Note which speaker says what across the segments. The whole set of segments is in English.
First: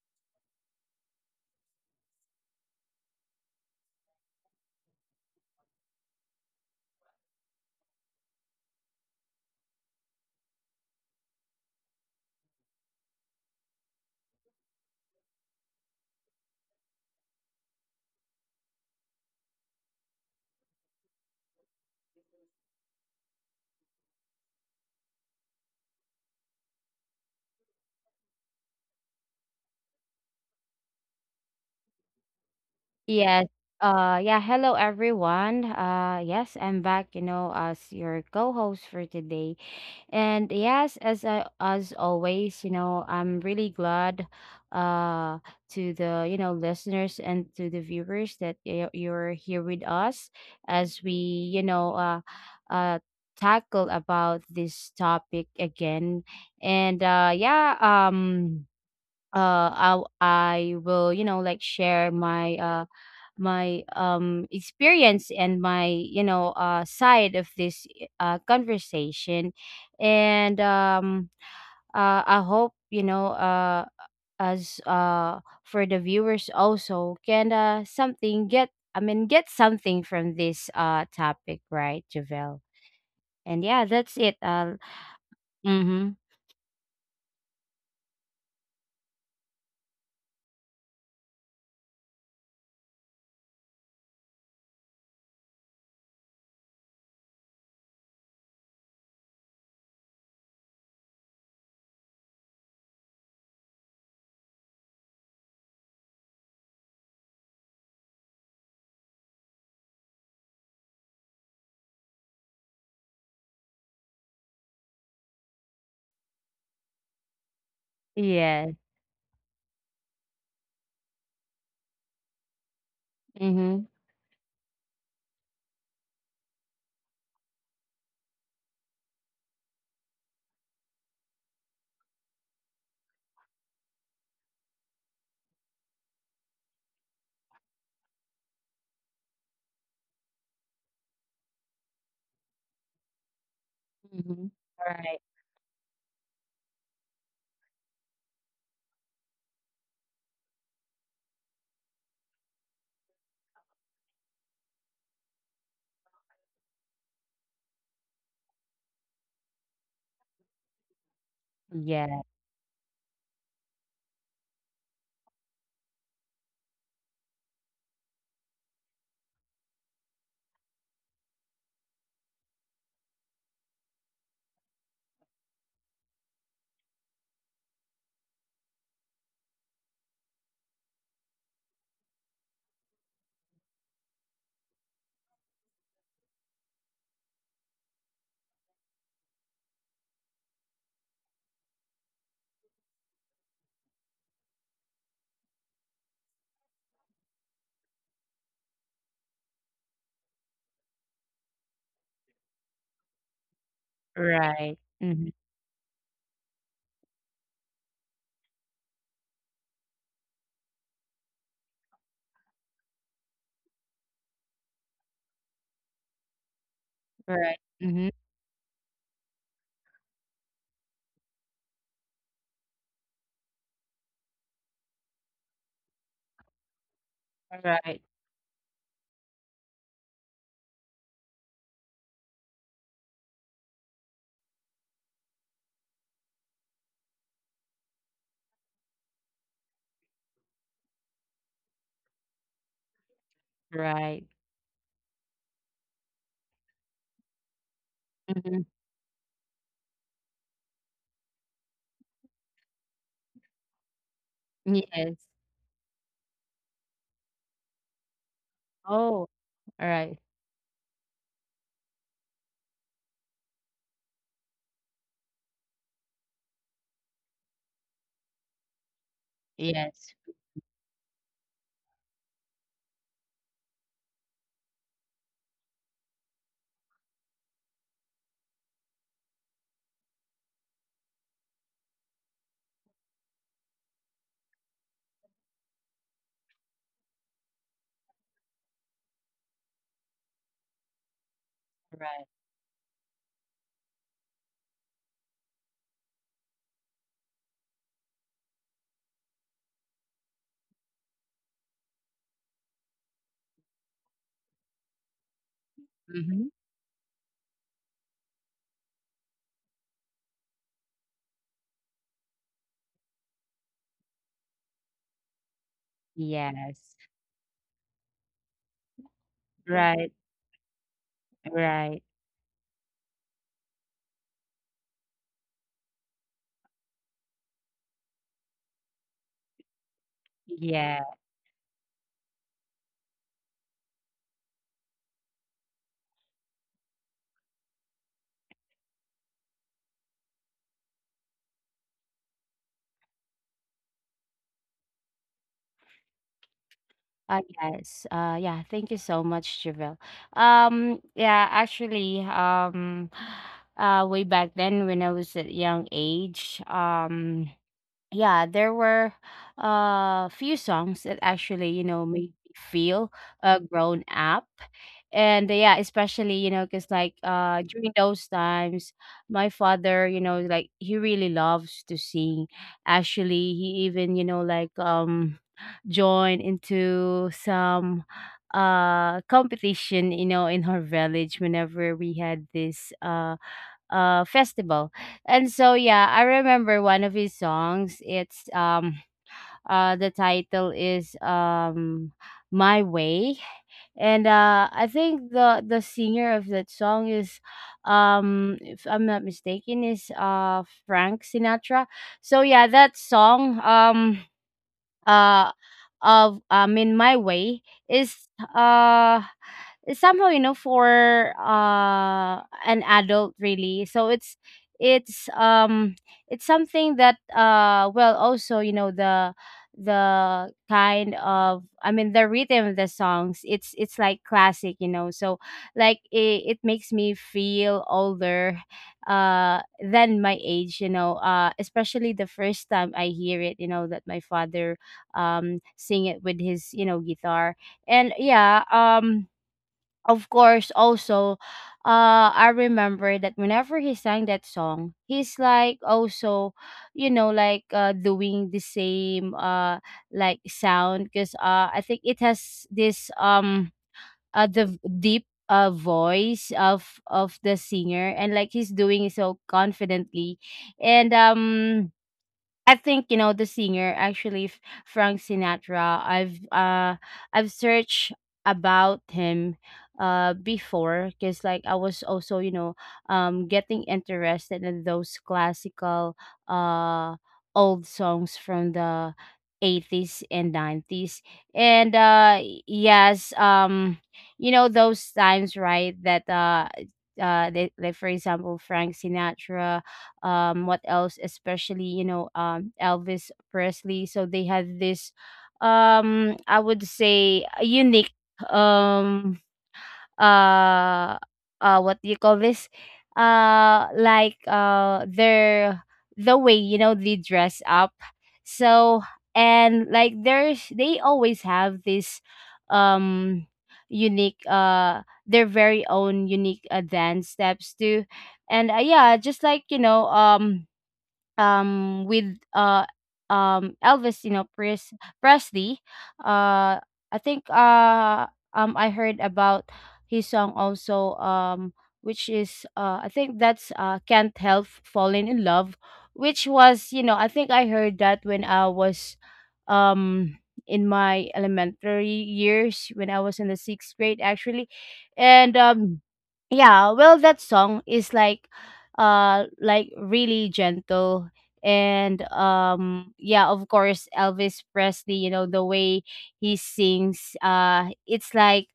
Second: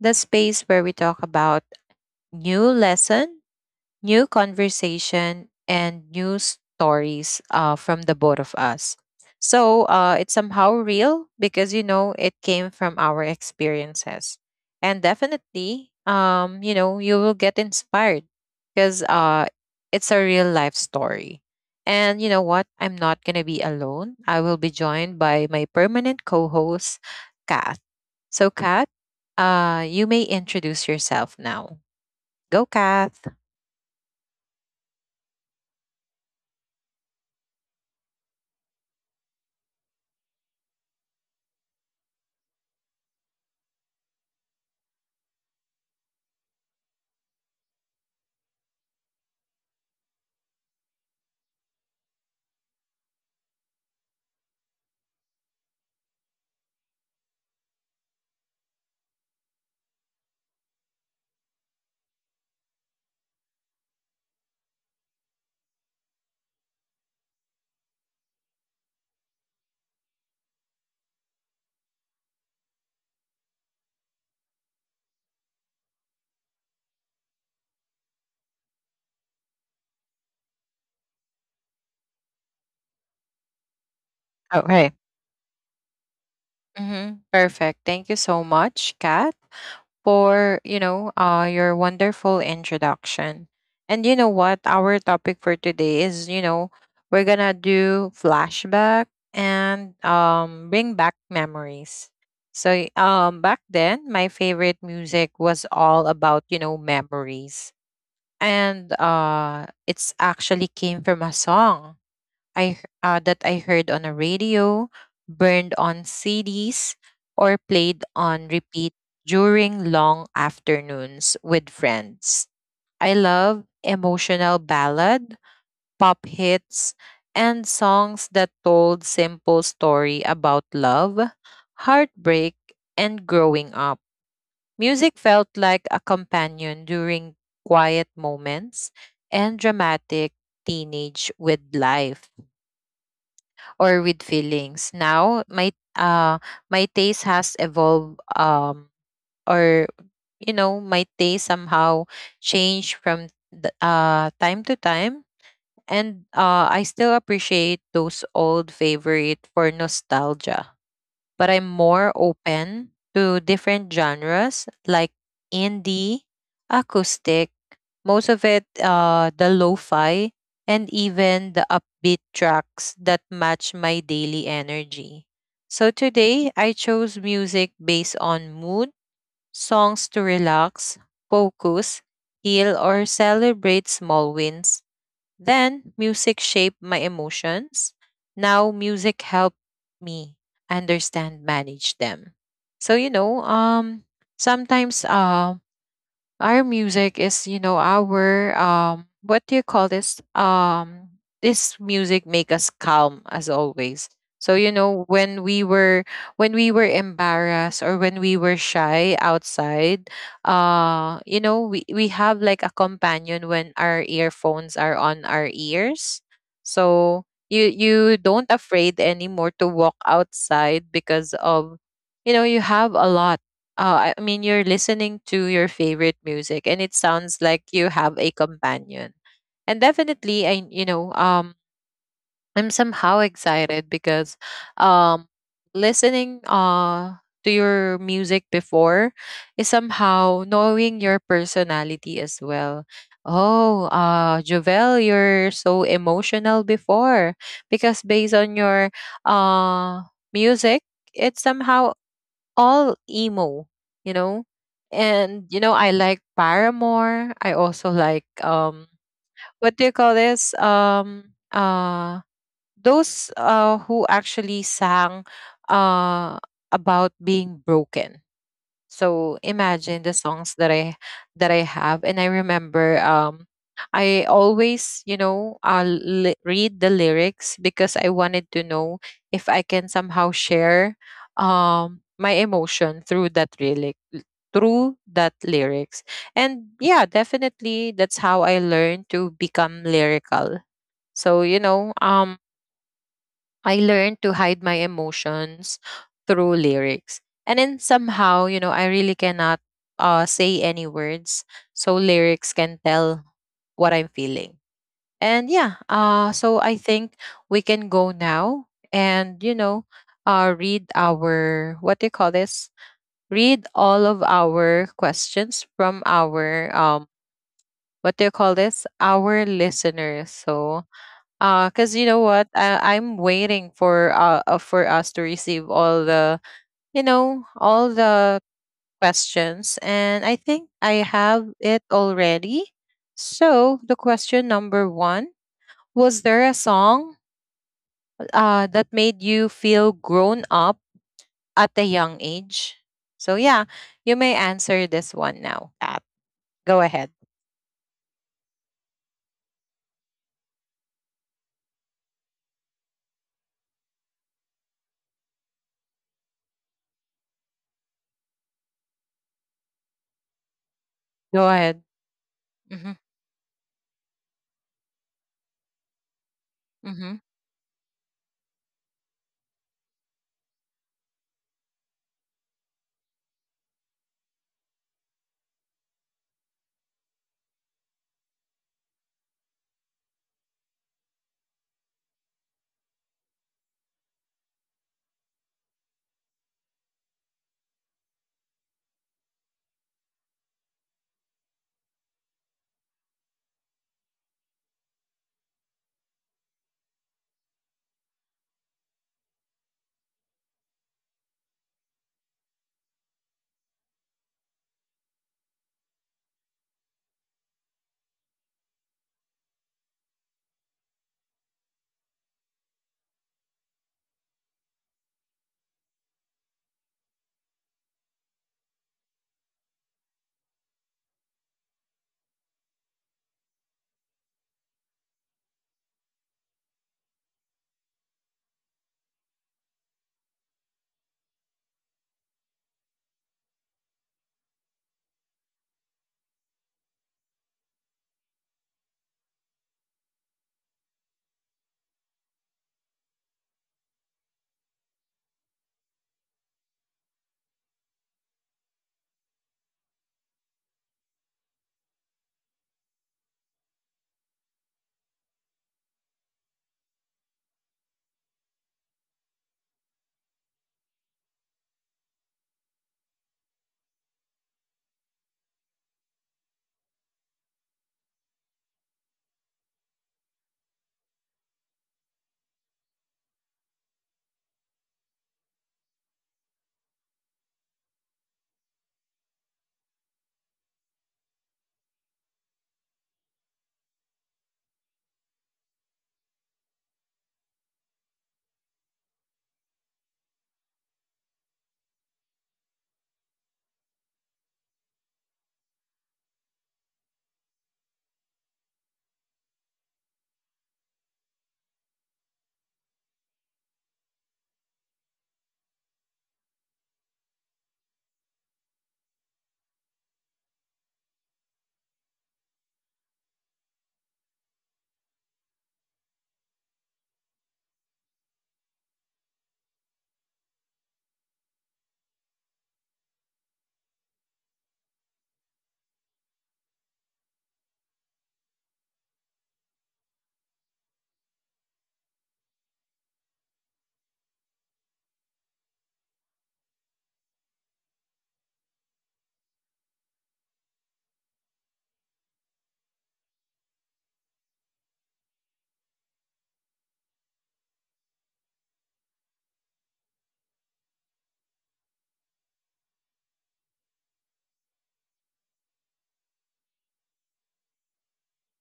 Speaker 1: the space where we talk about new lesson, new conversation, and new stories from the both of us. So it's somehow real because it came from our experiences, and definitely, you will get inspired because it's a real life story. And you know what? I'm not gonna be alone. I will be joined by my permanent co-host, Kath. So, Kath, you may introduce yourself now. Go, Kath.
Speaker 2: Yes. Yeah, hello everyone. Yes, I'm back, you know, as your co-host for today. And yes, as always, you know, I'm really glad uh to the, you know, listeners and to the viewers that you're here with us as we, you know, uh uh tackle about this topic again. And uh yeah, um uh I I will, you know, like share my my experience and my you know side of this conversation and I hope you know as for the viewers also can something get I mean get something from this topic, right, Javel? And yeah, that's it.
Speaker 1: Okay.
Speaker 2: mm-hmm
Speaker 1: Mm-hmm. Perfect. Thank you so much, Kat, for your wonderful introduction. And you know what? Our topic for today is, we're gonna do flashback and bring back memories. So back then, my favorite music was all about, memories, and it's actually came from a song that I heard on a radio, burned on CDs, or played
Speaker 2: yeah
Speaker 1: on repeat during long afternoons with friends. I
Speaker 2: mm-hmm,
Speaker 1: love emotional ballad, pop hits, and songs that told simple story about love, heartbreak, and growing up. Music felt like a companion during quiet moments and dramatic teenage with life or with
Speaker 2: mm-hmm.
Speaker 1: feelings.
Speaker 2: Right.
Speaker 1: Now, my taste has evolved, or, my taste somehow changed from the time to time, and I still appreciate those old favorite for nostalgia, but I'm
Speaker 2: Yeah.
Speaker 1: more open to different genres like indie, acoustic, most of it, the lo fi, and even the upbeat tracks that match my daily energy. So today, I chose music based on mood, songs to relax, focus, heal, or celebrate small wins, then music shaped my emotions. Now music helped me understand, manage them. So, sometimes, our music is, our what do you call this? This music make us calm as always. So
Speaker 2: Right. Mm-hmm.
Speaker 1: when we were embarrassed, or when we were shy outside, we have like a companion when our earphones are on our ears. So
Speaker 2: Right.
Speaker 1: you
Speaker 2: Mm-hmm.
Speaker 1: you don't afraid anymore to walk outside because of you have a lot I mean, you're listening to your favorite music, and it sounds
Speaker 2: Right.
Speaker 1: like
Speaker 2: right
Speaker 1: you have a companion. And definitely, I'm somehow excited because, um, listening to your music before is somehow knowing your personality as well. Oh,
Speaker 2: right,
Speaker 1: Jovel, you're so emotional before because
Speaker 2: Mm-hmm.
Speaker 1: based on your uh music, it somehow all emo, you know?
Speaker 2: Yes.
Speaker 1: And, I like Paramore. I also like
Speaker 2: Oh,
Speaker 1: what do you
Speaker 2: alright.
Speaker 1: call this? Those who actually sang uh about being broken, so
Speaker 2: Yes.
Speaker 1: imagine the songs that I have, and I remember, I always read the lyrics because I wanted to know if I can somehow share, my emotion through that lyrics. And yeah, definitely that's how I learned to become lyrical. So
Speaker 2: Right.
Speaker 1: I learned to hide my emotions through lyrics. And then somehow, I really cannot, say any words. So lyrics can tell what I'm feeling. And yeah,
Speaker 2: Mhm.
Speaker 1: so I think we can go now and, read our, what do you call this? Read all of our questions from our,
Speaker 2: Yes.
Speaker 1: what do you call this? Our
Speaker 2: Right.
Speaker 1: listeners. So,
Speaker 2: Right.
Speaker 1: cause you know what, I'm waiting for us to receive all the, all the questions, and I
Speaker 2: Yeah.
Speaker 1: think I have it already. So the question number one, was there a song that made you feel grown up at a young age? So yeah, you may answer this one now. Kat. Go ahead.
Speaker 2: Yes. Yeah. Thank you so much, Javelle. Yeah, actually, way back then when I was at young age, yeah, there were a few songs that actually,
Speaker 1: Go
Speaker 2: you
Speaker 1: ahead.
Speaker 2: know, made me feel
Speaker 1: Mm-hmm.
Speaker 2: grown up. And yeah, especially, you know, because
Speaker 1: Mm-hmm.
Speaker 2: during those times, my father, you know, like he really loves to sing. Actually, he even, you know, joined into some competition, you know, in our village whenever we had this festival. And so yeah, I remember one of his songs. It's the title is "My Way," and I think the singer of that song is, if I'm not mistaken, is Frank Sinatra. So yeah, that song, uh of "In My Way," is uh is somehow, you know, for an adult really. So it's it's something that well also, you know, the kind of, I mean, the rhythm of the songs, it's like classic, you know. So like it makes me feel older than my age, you know, especially the first time I hear it, you know, that my father sing it with his, you know, guitar. And of course also, I remember that whenever he sang that song, he's like also, you know, like doing the same like sound because I think it has this the deep voice of the singer, and like he's doing it so confidently. And I think, you know, the singer actually, Frank Sinatra. I've searched about him before because like I was also, you know, getting interested in those classical uh old songs from the 80s and 90s. And yes You know, those times, right, that they, like for example, Frank Sinatra, what else, especially, you know, Elvis Presley. So they had this, I would say, a unique, um uh what do you call this, like their the way, you know, they dress up. So, and like there's they always have this, um unique their very own unique dance steps too. And yeah, just like, you know, with uh Elvis, you know, Presley. Uh I think uh I heard about his song also, which is I think that's "Can't Help Falling in Love," which was, you know, I think I heard that when I was um in my elementary years when I was in the sixth grade actually. And yeah, well that song is like really gentle. And yeah, of course Elvis Presley, you know, the way he sings, it's like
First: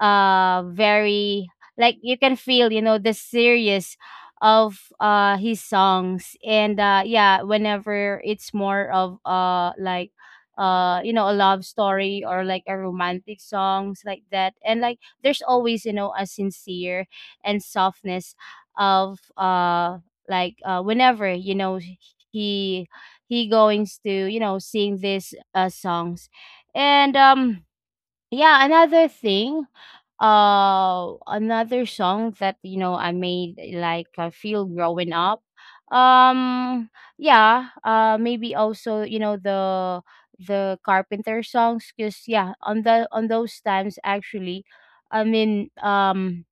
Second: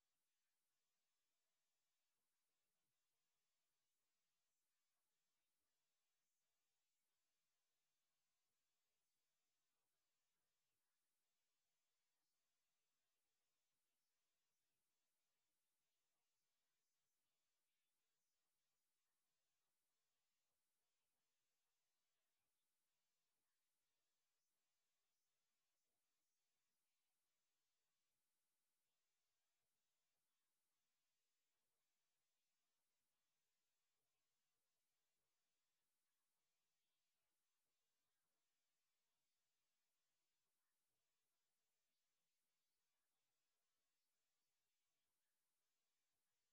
Speaker 2: very like you can feel, you know, the serious of his songs. And yeah, whenever it's more of like you know a love story or like a romantic songs like that, and like there's always, you know, a sincere and softness of like whenever, you know, he he goings to, you know, sing these songs. And yeah, another thing, another song that, you know, I made like I feel growing up, um yeah, maybe also, you know, the carpenter songs. Because yeah, on the on those times actually, I mean,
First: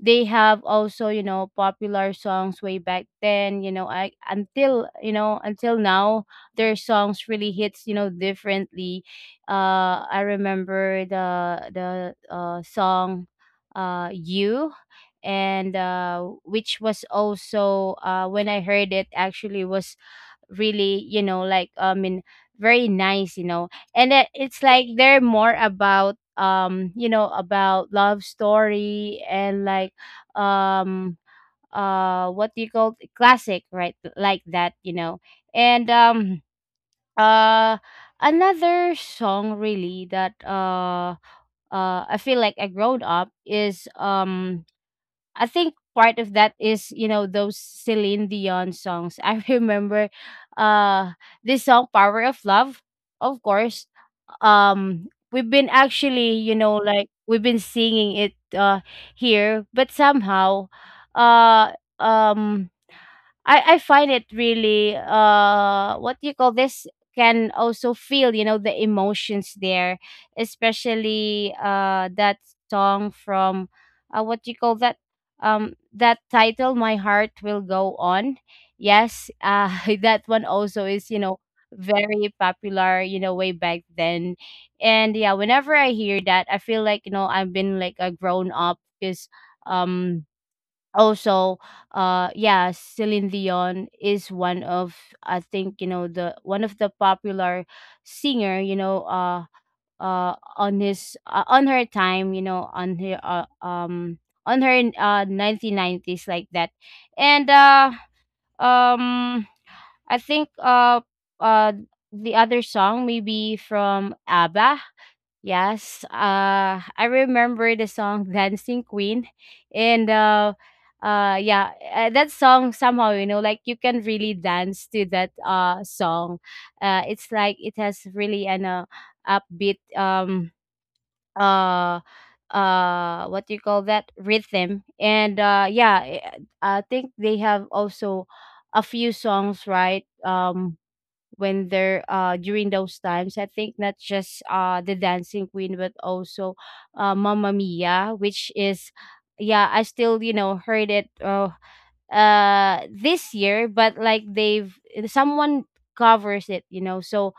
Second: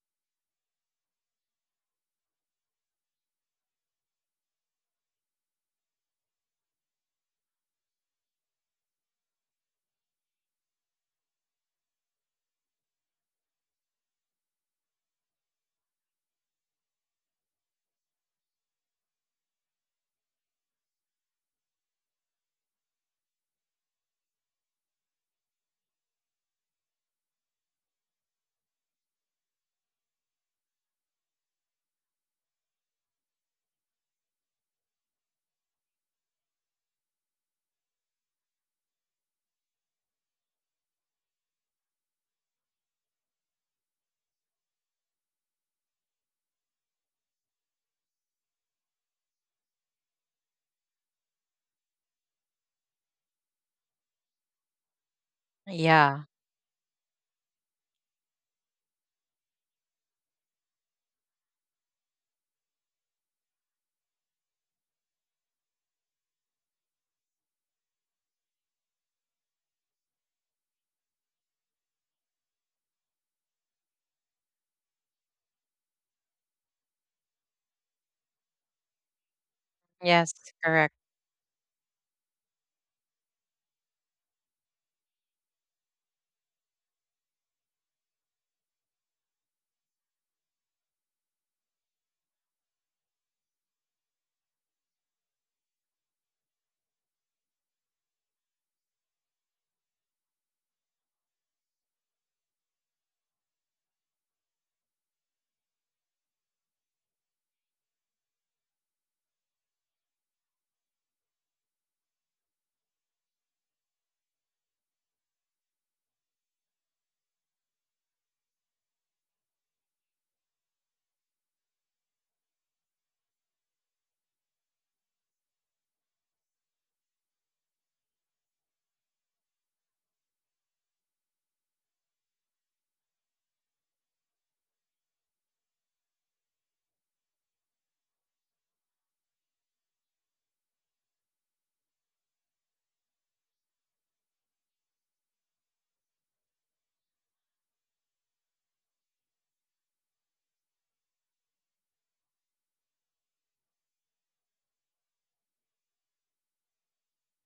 Speaker 2: they have also, you know, popular songs way back then, you know, I until, you know, until now, their songs really hits, you know, differently. I remember the song, "You," and which was also, when I heard it actually, was really, you know, like I mean very nice, you know. And that it's like they're more about, you know, about love story. And like, um what do you call it? Classic, right, like that, you know. And um uh another song really that I feel like I growed up is, I think part of that is, you know, those Celine Dion songs. I remember uh this song, "Power of Love," of course. We've been
Speaker 1: Yeah.
Speaker 2: actually, you know, like we've been singing it here, but somehow, uh um I find it really, what do you call this, can also feel, you know, the emotions there, especially that song from, what do you call that, that title, "My Heart Will Go On." Yes, that
Speaker 1: Yes.
Speaker 2: one also
Speaker 1: Correct.
Speaker 2: is, you know, very popular, you know, way back then. And yeah, whenever I hear that, I feel like, you know, I've been like a grown up because, um also, yeah, Celine Dion is one of, I think, you know, the one of the popular singer, you know, on his on her time, you know, on her 1990s like that. And uh um I think, uh the other song maybe from ABBA. Yes, I remember the song "Dancing Queen," and yeah, that song somehow, you know, like you can really dance to that song. It's like it has really an upbeat, uh what do you call that, rhythm. And yeah, I think they have also a few songs, right, when they're during those times. I think not just the "Dancing Queen," but also "Mamma Mia," which is, yeah, I still, you know, heard it this year, but like they've someone covers it, you know. So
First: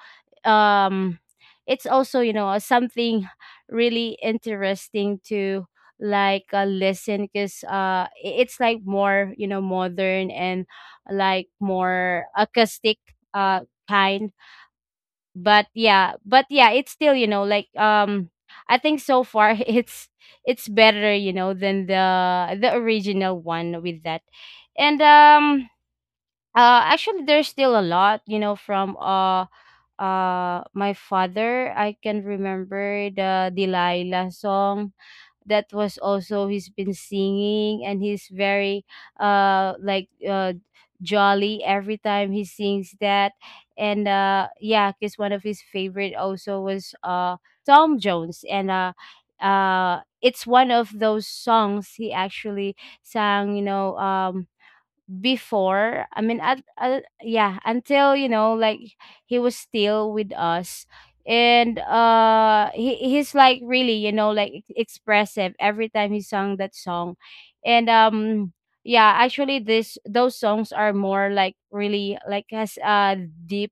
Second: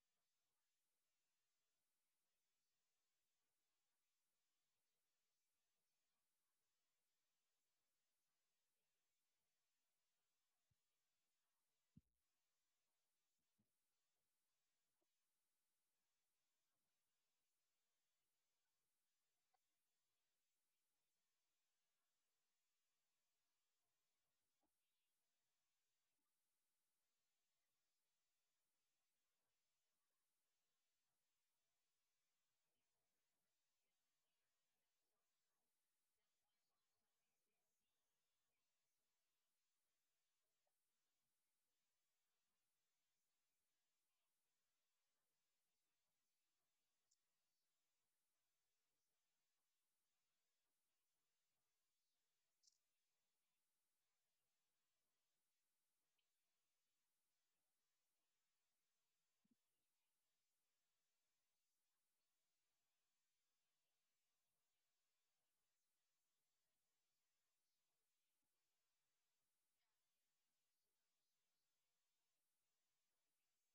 Speaker 2: um it's also, you know, something really interesting to like listen because it's like more, you know, modern and like more acoustic uh kind. But yeah, it's still, you know, like, I think so far it's better, you know, than the original one with that. And actually there's still a lot, you know, from my father. I can remember the "Delilah" song. That was also he's been singing, and he's very uh like uh jolly every time he sings that. And yeah, because one of his favorite also was Tom Jones. And it's one of those songs he actually sang, you know, before, I mean, at yeah, until, you know, like he was still with us. And he, he's like really, you know, like expressive every time he sung that song. And yeah, actually this those songs are more like really like has a deep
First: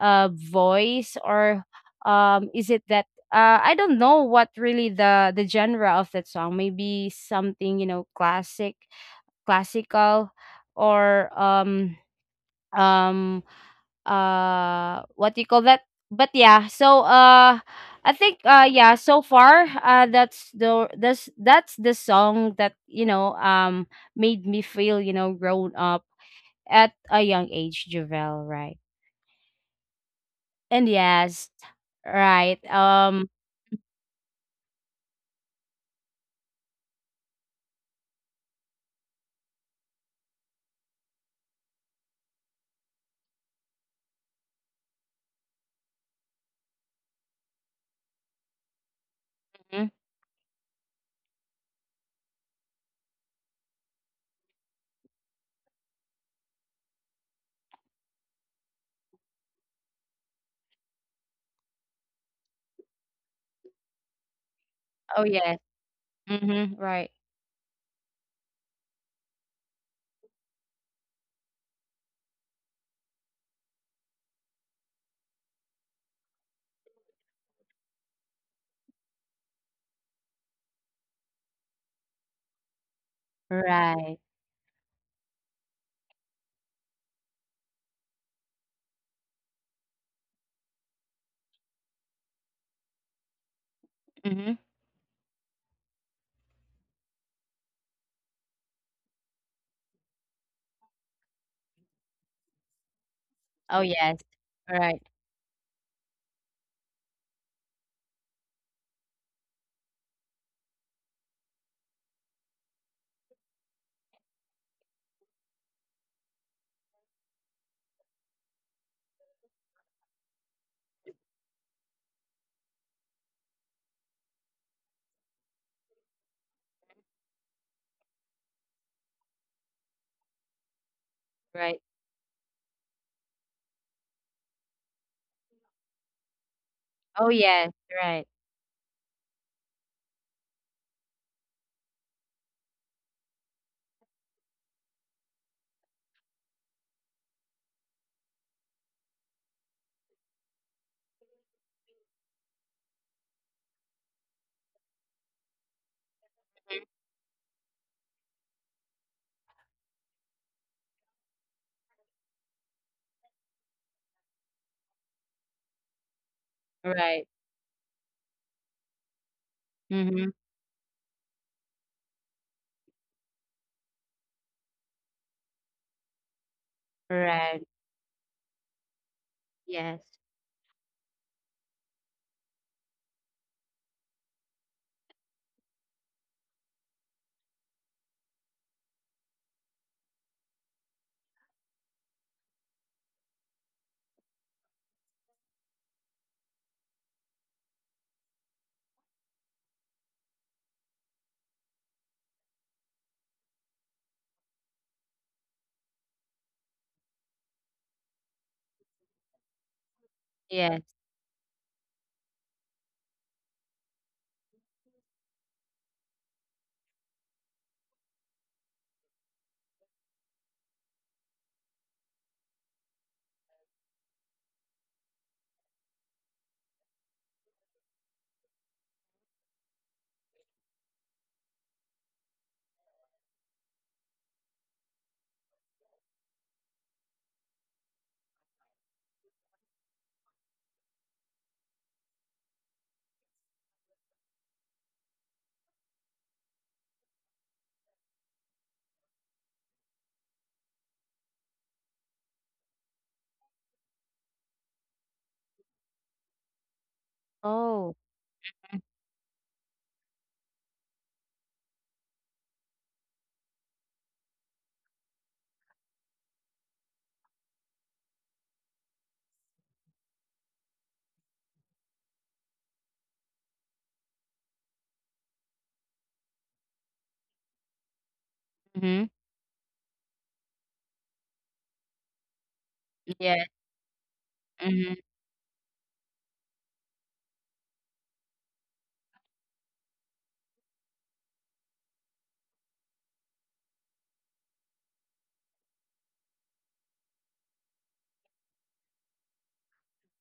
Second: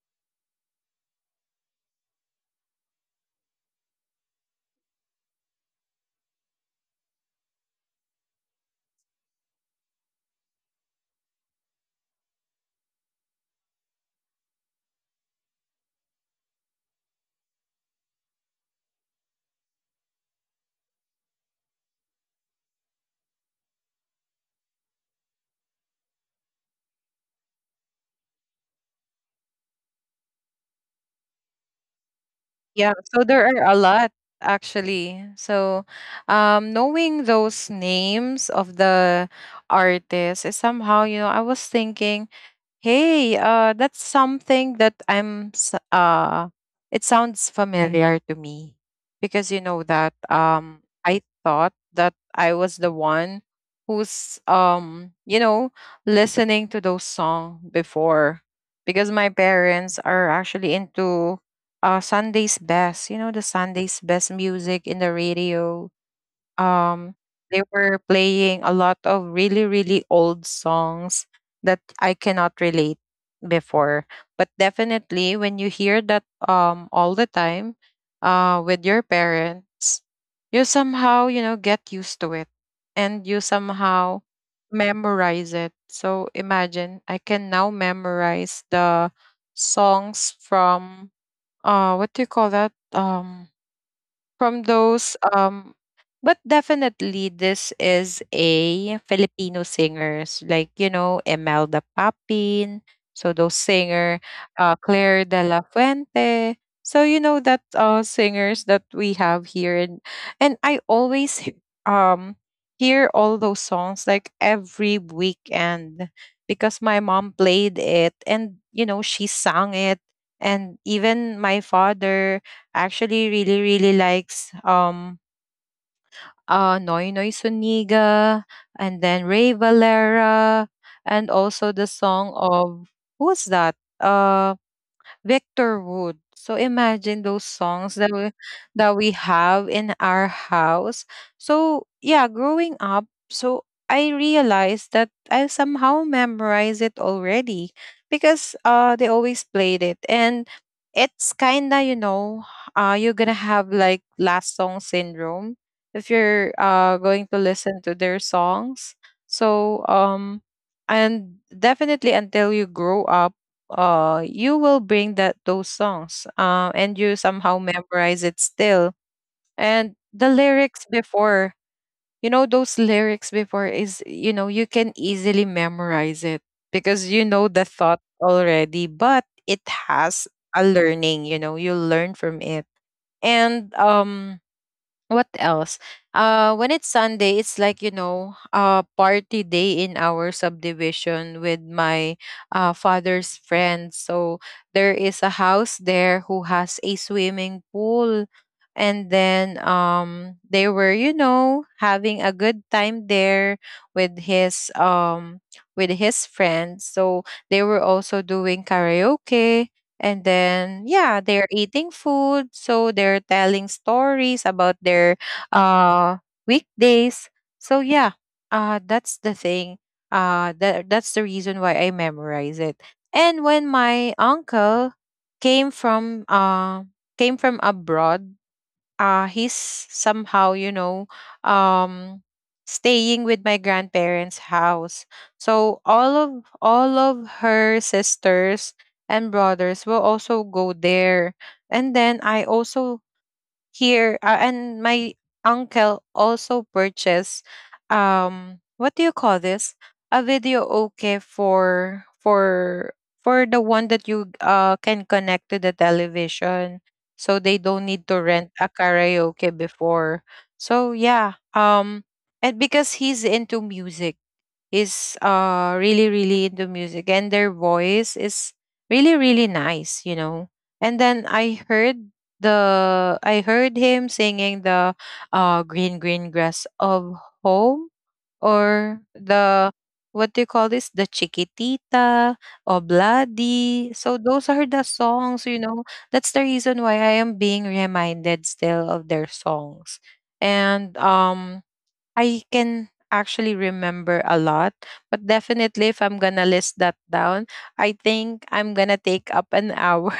Speaker 2: voice, or is it that, I don't know what really the genre of that song. Maybe something, you know, classic, classical, or um what do you call that. But yeah, so I think, yeah, so far, that's the song that, you know, made me feel, you know, grown up at a young age, Javel, right? And yes. Right.
Speaker 1: Yeah, so there are a lot actually. So, knowing those names of the artists is somehow, I was thinking, hey, that's something that it sounds familiar to me because you
Speaker 2: Mhm.
Speaker 1: know that, I thought that I was the one who's, listening to those song before because my parents are actually into Sunday's best, the Sunday's best music in
Speaker 2: Oh
Speaker 1: the
Speaker 2: yes.
Speaker 1: radio.
Speaker 2: Mm-hmm. Right.
Speaker 1: Um they were playing a lot of really really old songs that I cannot relate before. But definitely when you hear that all the time with your parents, you somehow, get used to it, and you
Speaker 2: Right.
Speaker 1: somehow memorize it. So imagine I can now memorize the songs from, what do you call that?
Speaker 2: Mm-hmm.
Speaker 1: From those, but definitely this is a Filipino singers like, Imelda Papin, so those
Speaker 2: Oh
Speaker 1: singer,
Speaker 2: yes. Right.
Speaker 1: Claire de la Fuente, so that singers that we have here, and I always um hear all those songs like every weekend because my mom played it, and she sang it. And even my father actually really really likes Noy Noy Suniga, and then Ray Valera, and
Speaker 2: Right.
Speaker 1: also the song of who's that? Uh, Victor Wood. So
Speaker 2: Oh
Speaker 1: imagine those
Speaker 2: yes.
Speaker 1: songs that
Speaker 2: right
Speaker 1: we have in our house. So yeah, growing up, so I realized that I somehow memorized it already because they always played it, and it's kinda you're gonna have like last song syndrome if you're going to listen to their songs. So and definitely until you grow up, you will bring that those songs, and you
Speaker 2: right
Speaker 1: somehow memorize it still. And the
Speaker 2: mm-hmm.
Speaker 1: lyrics before, those lyrics before is, you can easily memorize it because you know
Speaker 2: Right.
Speaker 1: the thought already, but it
Speaker 2: Yes.
Speaker 1: has a learning, you learn from it. And what else? When it's Sunday, it's like, party day in our subdivision with my, father's friends. So there is a house there who has a swimming pool, and then, they were having a good time there with his, friends. So they were also doing karaoke, and
Speaker 2: Yes.
Speaker 1: then, yeah, they're eating food. So they're telling stories about their, uh, weekdays. So, yeah, that's the thing. That's the reason why I memorize it. And when my uncle came from, uh, came from abroad, he's somehow um staying with my grandparents house, so all of her sisters and brothers will also go there, and then I also here, and my uncle also purchased, what do you call this, a video okay for the one that you can connect to the television, so they
Speaker 2: Oh.
Speaker 1: don't need to rent a karaoke before. So yeah, and because he's into music, is really really into music, and their voice is really really nice. And then I heard him singing the green green grass of home,
Speaker 2: Mm-hmm.
Speaker 1: or the, what do you call this, the chiquitita,
Speaker 2: Yes.
Speaker 1: obladi, so those are
Speaker 2: Mm-hmm.
Speaker 1: the songs, that's the reason why I am being reminded still of their songs. And I can actually remember a lot, but definitely if I'm gonna list that down, I think I'm gonna take up an hour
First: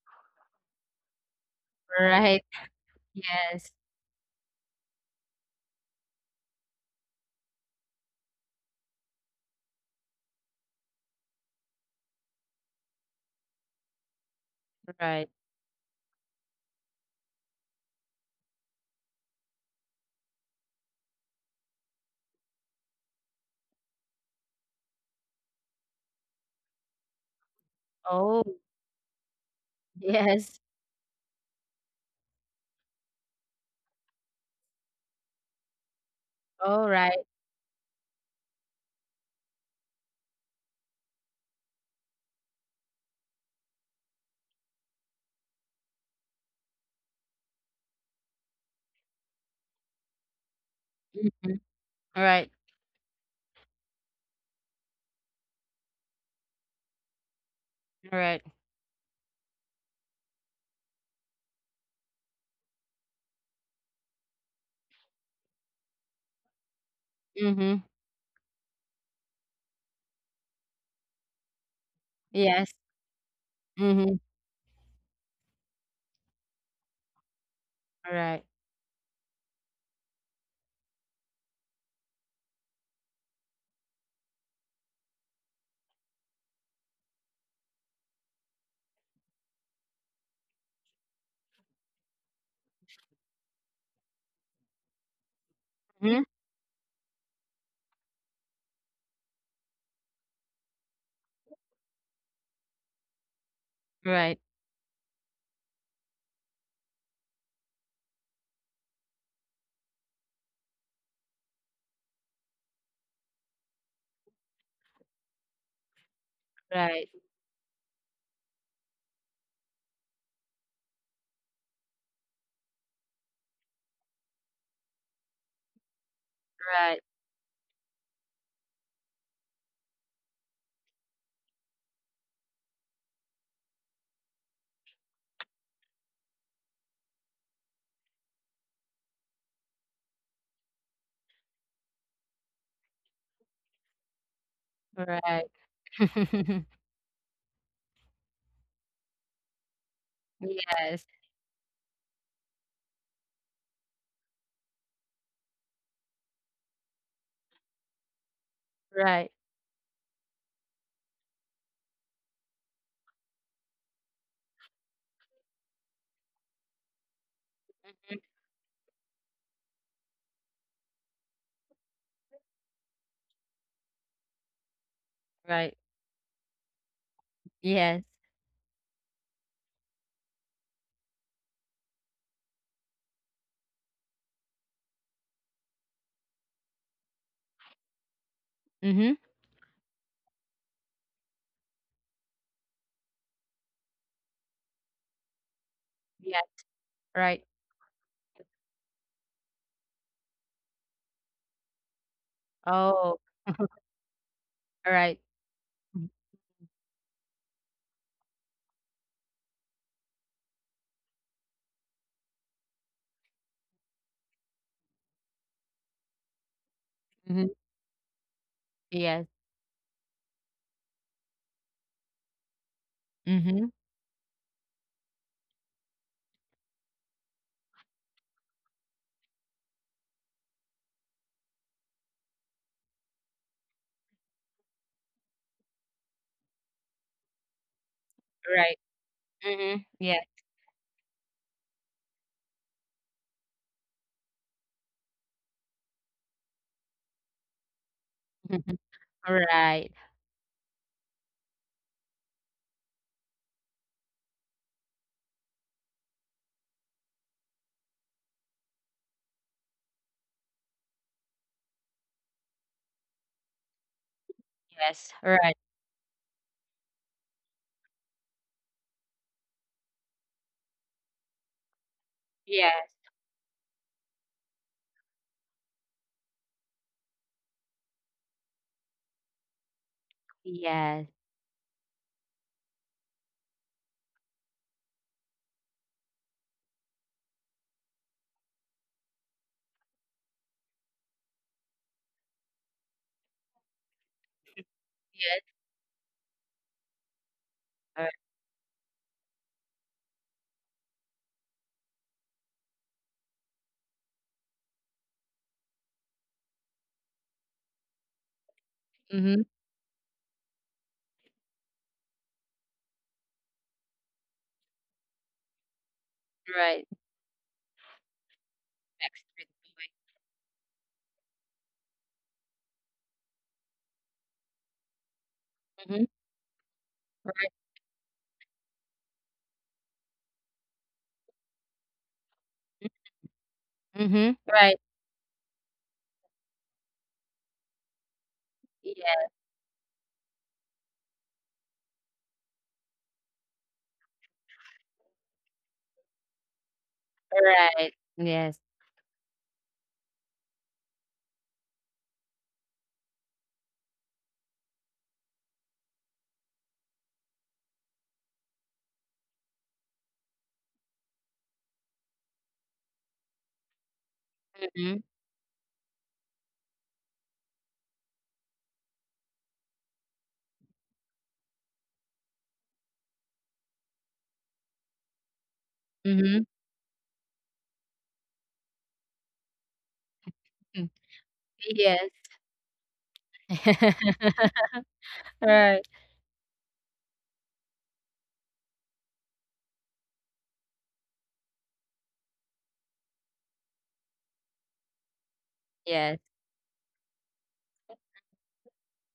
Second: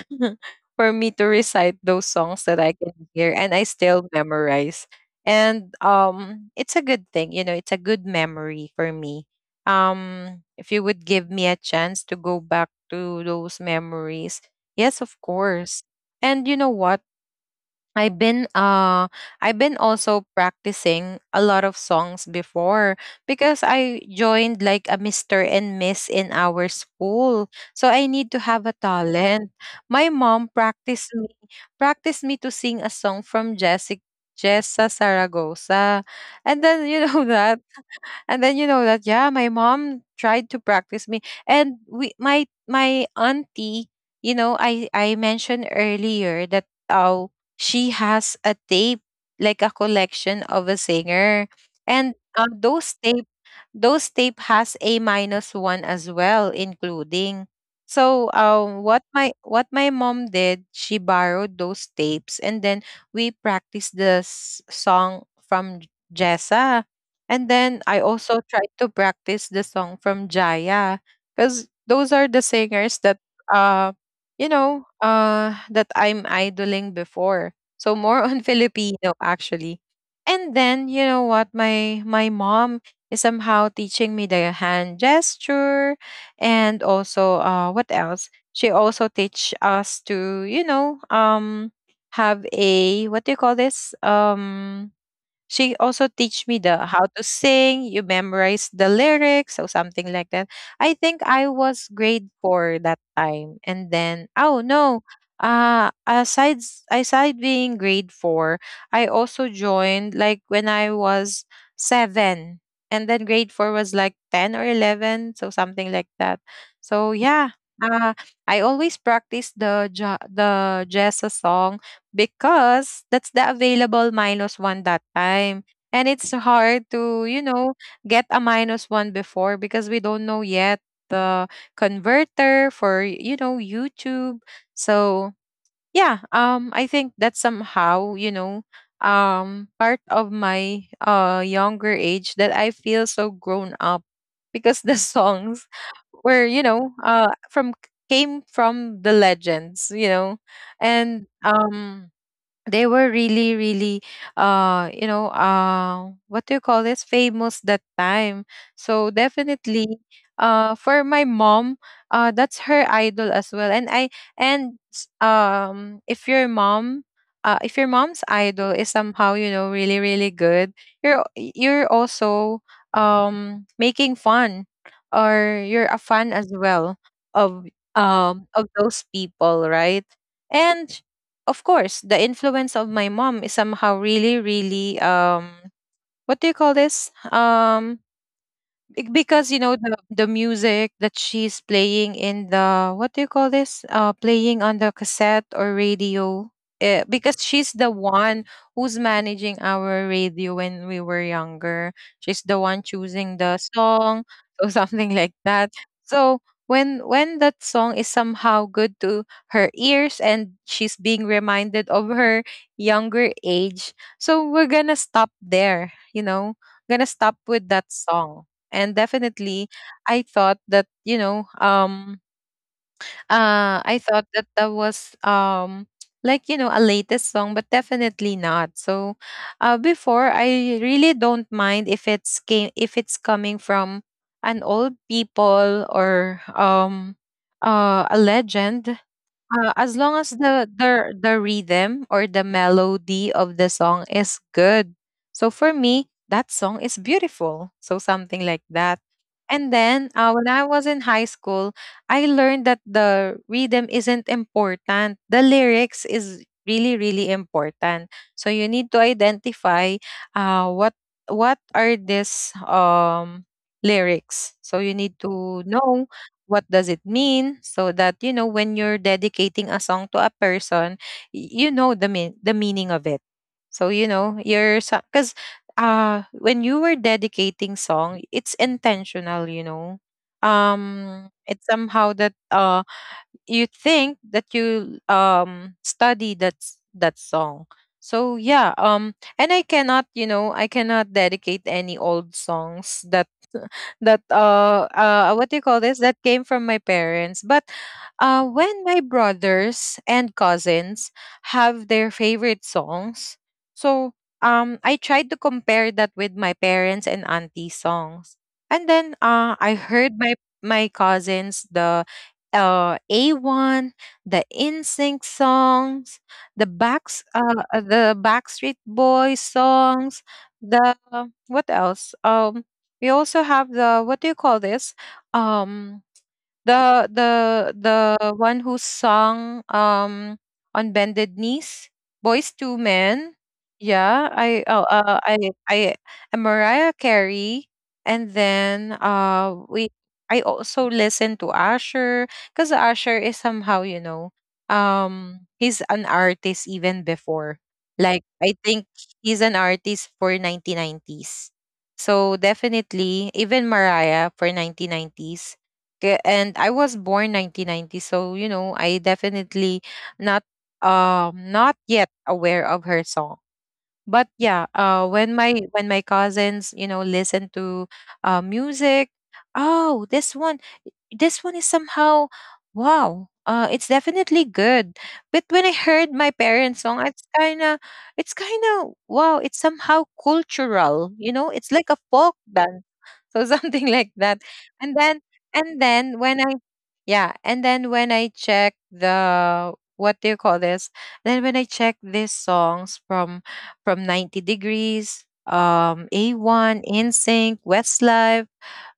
Speaker 1: for me to recite those
Speaker 2: Right.
Speaker 1: songs that I can hear and I
Speaker 2: Yes.
Speaker 1: still memorize. And it's a good thing, it's a good memory for me. If you would give me a chance to go back to those memories, yes, of
Speaker 2: Right.
Speaker 1: course. And you know what? I've been uh I've been also practicing a lot of songs before because I joined like a Mr. and Miss in our school. So I need
Speaker 2: Oh.
Speaker 1: to have a talent. My
Speaker 2: Yes.
Speaker 1: mom practiced me to sing a song from Jessica Jessa Saragosa. And
Speaker 2: All
Speaker 1: then
Speaker 2: right.
Speaker 1: that, and then that, yeah, my mom tried to practice me, and we my my auntie, I mentioned earlier that, oh, she has a tape, like a collection of a
Speaker 2: Mm-hmm.
Speaker 1: singer, and,
Speaker 2: Right.
Speaker 1: those tape has a minus one as well, including. So,
Speaker 2: Right.
Speaker 1: what my mom did, she borrowed those tapes, and then we practiced the song from Jessa, and
Speaker 2: Mm-hmm.
Speaker 1: then I also tried to practice the song from Jaya, because those are the
Speaker 2: Yes.
Speaker 1: singers that uh
Speaker 2: Mm-hmm.
Speaker 1: that I'm idoling before. So more on
Speaker 2: Right.
Speaker 1: Filipino actually. And then you know what, my mom is somehow teaching me the hand gesture, and also, what else, she also teach us to, have a, what do you call this, she also
Speaker 2: Mm-hmm.
Speaker 1: teach me the how to sing, you memorize the lyrics, so something like that. I think I was grade four that time. And
Speaker 2: Right.
Speaker 1: then oh no, aside s- aside being grade four, I also joined like when I was seven. And then grade four was like 10 or 11, so something like that.
Speaker 2: Right.
Speaker 1: So yeah. Uh I always practice the the Jessa song because that's the available minus one that time. And it's hard
Speaker 2: Right.
Speaker 1: to, you know, get a minus one before because we don't know yet the converter for, you know, YouTube. So yeah, I think that somehow, you know, part of my younger age that I feel so grown up because the
Speaker 2: Right.
Speaker 1: songs were, you know, from came from the legends, you know.
Speaker 2: Yes.
Speaker 1: And they were really really you know what do you call this famous that time so
Speaker 2: Right.
Speaker 1: definitely for my mom that's her idol as well, and if your mom if your
Speaker 2: Mm.
Speaker 1: mom's idol is somehow, you know, really really good, you're also making fun or
Speaker 2: Right.
Speaker 1: you're a fan as well of
Speaker 2: Yes.
Speaker 1: of those people, right? And of course, the influence of my mom is somehow really, really what do you call this?
Speaker 2: Mm-hmm.
Speaker 1: Bec- because you know the music that she's playing in the what do you call this playing on the cassette or
Speaker 2: Yes.
Speaker 1: radio,
Speaker 2: Right.
Speaker 1: because she's the one who's managing our radio when we were younger. She's the one
Speaker 2: Oh.
Speaker 1: choosing the song or
Speaker 2: Right.
Speaker 1: something like that. So when that song is somehow good to her ears and she's being reminded of her younger age, so we're gonna stop there, you know, gonna stop
Speaker 2: Mm-hmm.
Speaker 1: with that song. And
Speaker 2: Yes.
Speaker 1: definitely I thought that, you know,
Speaker 2: Mm-hmm.
Speaker 1: I thought that that was like, you know, a latest song, but definitely not. So before I really don't mind if it's came if it's coming from an old people or a
Speaker 2: Right.
Speaker 1: legend,
Speaker 2: Mm-hmm.
Speaker 1: as
Speaker 2: Yes.
Speaker 1: long as the the rhythm or the melody of the song is good. So for me, that song is beautiful. So something
Speaker 2: Mm-hmm.
Speaker 1: like that. And
Speaker 2: Right.
Speaker 1: then when I was in high school, I learned that the rhythm isn't important. The lyrics is really really important. So you need to identify uh, what what are these lyrics. So you
Speaker 2: Yes.
Speaker 1: need
Speaker 2: Right.
Speaker 1: to know what does it mean, so that you know when you're dedicating a song to a person, you know the
Speaker 2: Yes.
Speaker 1: meaning of it. So you know you're, because when you were dedicating song, it's intentional, you know.
Speaker 2: Yes.
Speaker 1: It's somehow that you think that you study that that song. So yeah, and I cannot, you know, I cannot dedicate any old songs that that
Speaker 2: Yes.
Speaker 1: what do you call this that came from my parents. But
Speaker 2: All right.
Speaker 1: when my brothers and cousins have their favorite songs, so I tried to compare that with my parents and auntie songs. And then
Speaker 2: Mm-hmm.
Speaker 1: I heard my my cousins the A1, the InSync songs, the
Speaker 2: Right.
Speaker 1: Backstreet
Speaker 2: Next street
Speaker 1: Boys songs, the what else, we also have the what do you call this?
Speaker 2: boy. Mm-hmm.
Speaker 1: Um the the
Speaker 2: Right.
Speaker 1: the one who sung On Bended Knees, Boys to Men.
Speaker 2: Mm-hmm. Mhm.
Speaker 1: Yeah,
Speaker 2: Right.
Speaker 1: I oh, I and Mariah Carey. And then
Speaker 2: Yeah.
Speaker 1: we I also listen to Asher because Asher is somehow, you know, he's an artist even before,
Speaker 2: Right.
Speaker 1: like,
Speaker 2: Yes.
Speaker 1: I think he's an artist for 1990s. So definitely, even Mariah for 1990s, and I was born 1990, so you know I definitely not not yet aware of her song. But yeah,
Speaker 2: Mm-hmm.
Speaker 1: when my cousins, you know, listen to music, oh this one, this one is somehow wow, it's definitely good. But when I heard
Speaker 2: Mm-hmm.
Speaker 1: my parents song, it's kind of, it's kind of wow, it's somehow cultural, you know, it's like
Speaker 2: Yes.
Speaker 1: a folk dance. So something like that. And then
Speaker 2: Right.
Speaker 1: and then when i when I check the what do you call this then when I check these songs from 90 Degrees,
Speaker 2: Yes.
Speaker 1: A1, Insync, Westlife,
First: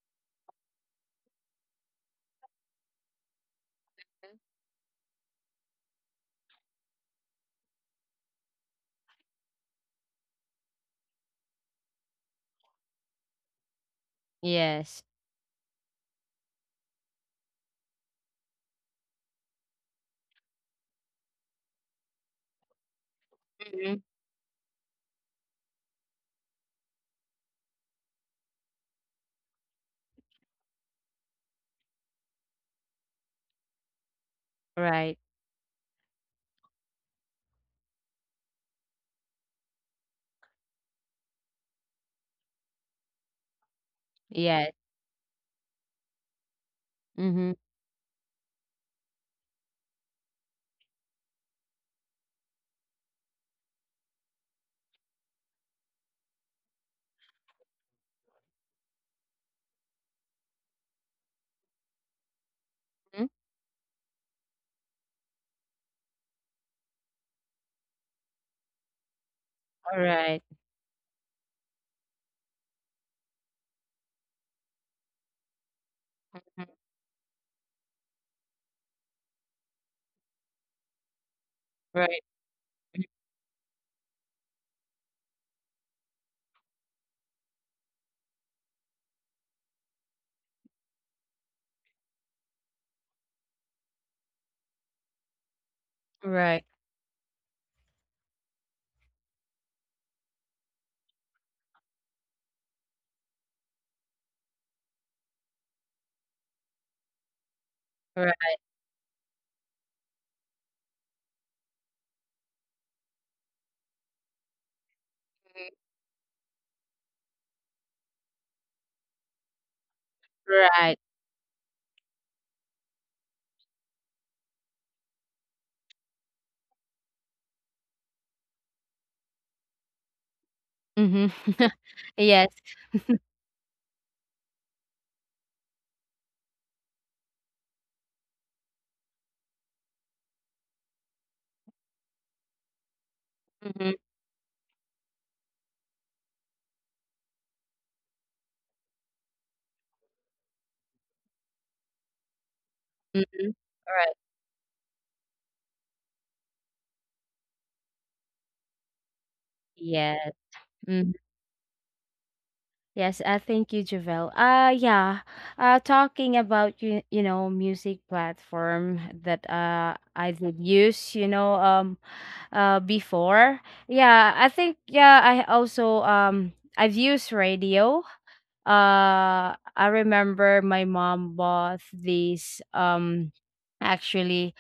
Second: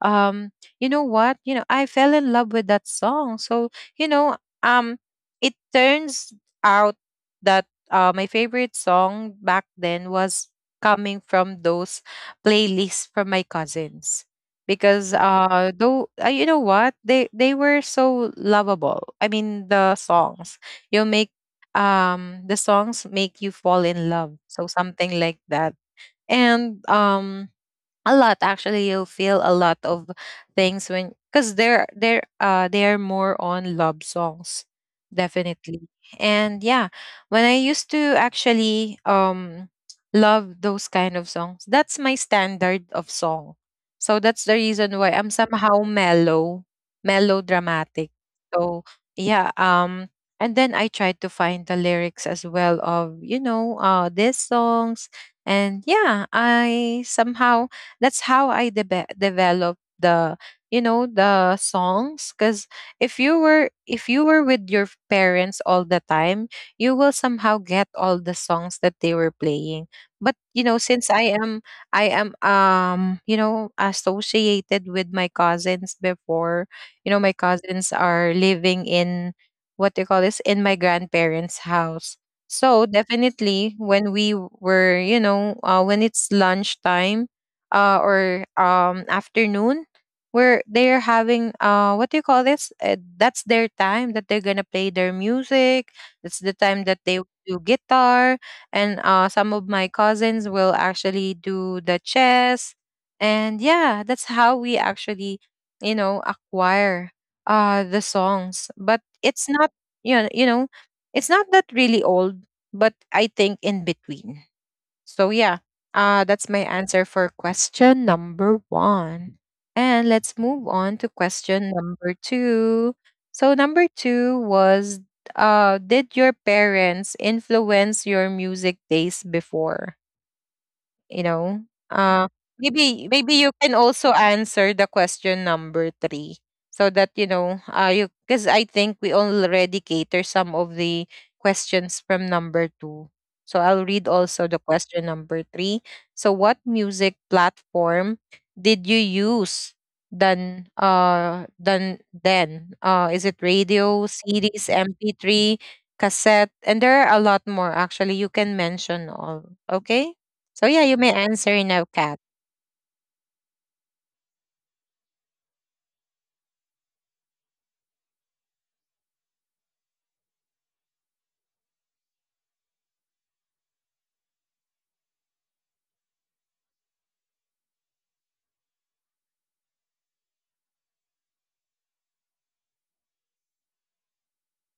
Speaker 1: um you know what, you know, I fell in love with that song. So you know, um it turns out that my favorite song back then was coming from those playlists from my cousins. Because
Speaker 2: Yes.
Speaker 1: though you know what, they were so lovable, I mean the songs, you make the songs make you fall in
Speaker 2: Mm-hmm.
Speaker 1: love, so something like that. And a lot, actually, you'll feel a lot of things when, because they're they are more on love songs,
Speaker 2: Right.
Speaker 1: definitely. And yeah, when I used to actually love those kind of songs, that's my standard of song. So that's the
Speaker 2: Yes.
Speaker 1: reason why I'm somehow mellow,
Speaker 2: Mm-hmm.
Speaker 1: melodramatic. So yeah, and then I tried to find the lyrics as well of, you know, these songs. And yeah, I somehow, that's how I developed the, you know, the songs. Because if
Speaker 2: Mm-hmm.
Speaker 1: you were, if you were with your parents all the time, you will somehow get all the songs that they were playing.
Speaker 2: All
Speaker 1: But
Speaker 2: right.
Speaker 1: you know, since I am, you know, associated with my cousins before,
Speaker 2: Mhm.
Speaker 1: you know, my cousins are living in what they call this in my grandparents house.
Speaker 2: Right.
Speaker 1: So
Speaker 2: Mhm.
Speaker 1: definitely when we were, you know, when it's lunchtime, or afternoon, where they're having, what do you call this? That's their time that they're gonna play their music. It's the
Speaker 2: Right.
Speaker 1: time that they do guitar, and some of my cousins will actually do the chess. And yeah, that's how we actually, you know, acquire the
Speaker 2: Right.
Speaker 1: songs. But it's not, you know, you know, it's not that really old, but I think in between. So yeah, that's my answer for question number one. And let's move on
Speaker 2: Right.
Speaker 1: to question number two. So number two was, did your parents influence your music taste before? You
Speaker 2: Mm-hmm.
Speaker 1: know, uh
Speaker 2: Yes.
Speaker 1: maybe, maybe you can also answer the question number three, so that, you know, you because I think we already cater some of the questions from number two, so I'll read
Speaker 2: Mm-hmm.
Speaker 1: also the question number three. So what music platform did you use than uh than then uh? Is it
Speaker 2: Mm-hmm.
Speaker 1: radio,
Speaker 2: Right.
Speaker 1: CDs, MP3, cassette? And there are a lot more, actually. You can mention all. Okay,
Speaker 2: Yes.
Speaker 1: so yeah, you may answer now, Kat.
Speaker 2: Yes, thank you, Javel. Yeah, talking about, you know, music platform that I did use, you know, before. Yeah, I think yeah, I also I've used radio. I remember my mom bought these. Actually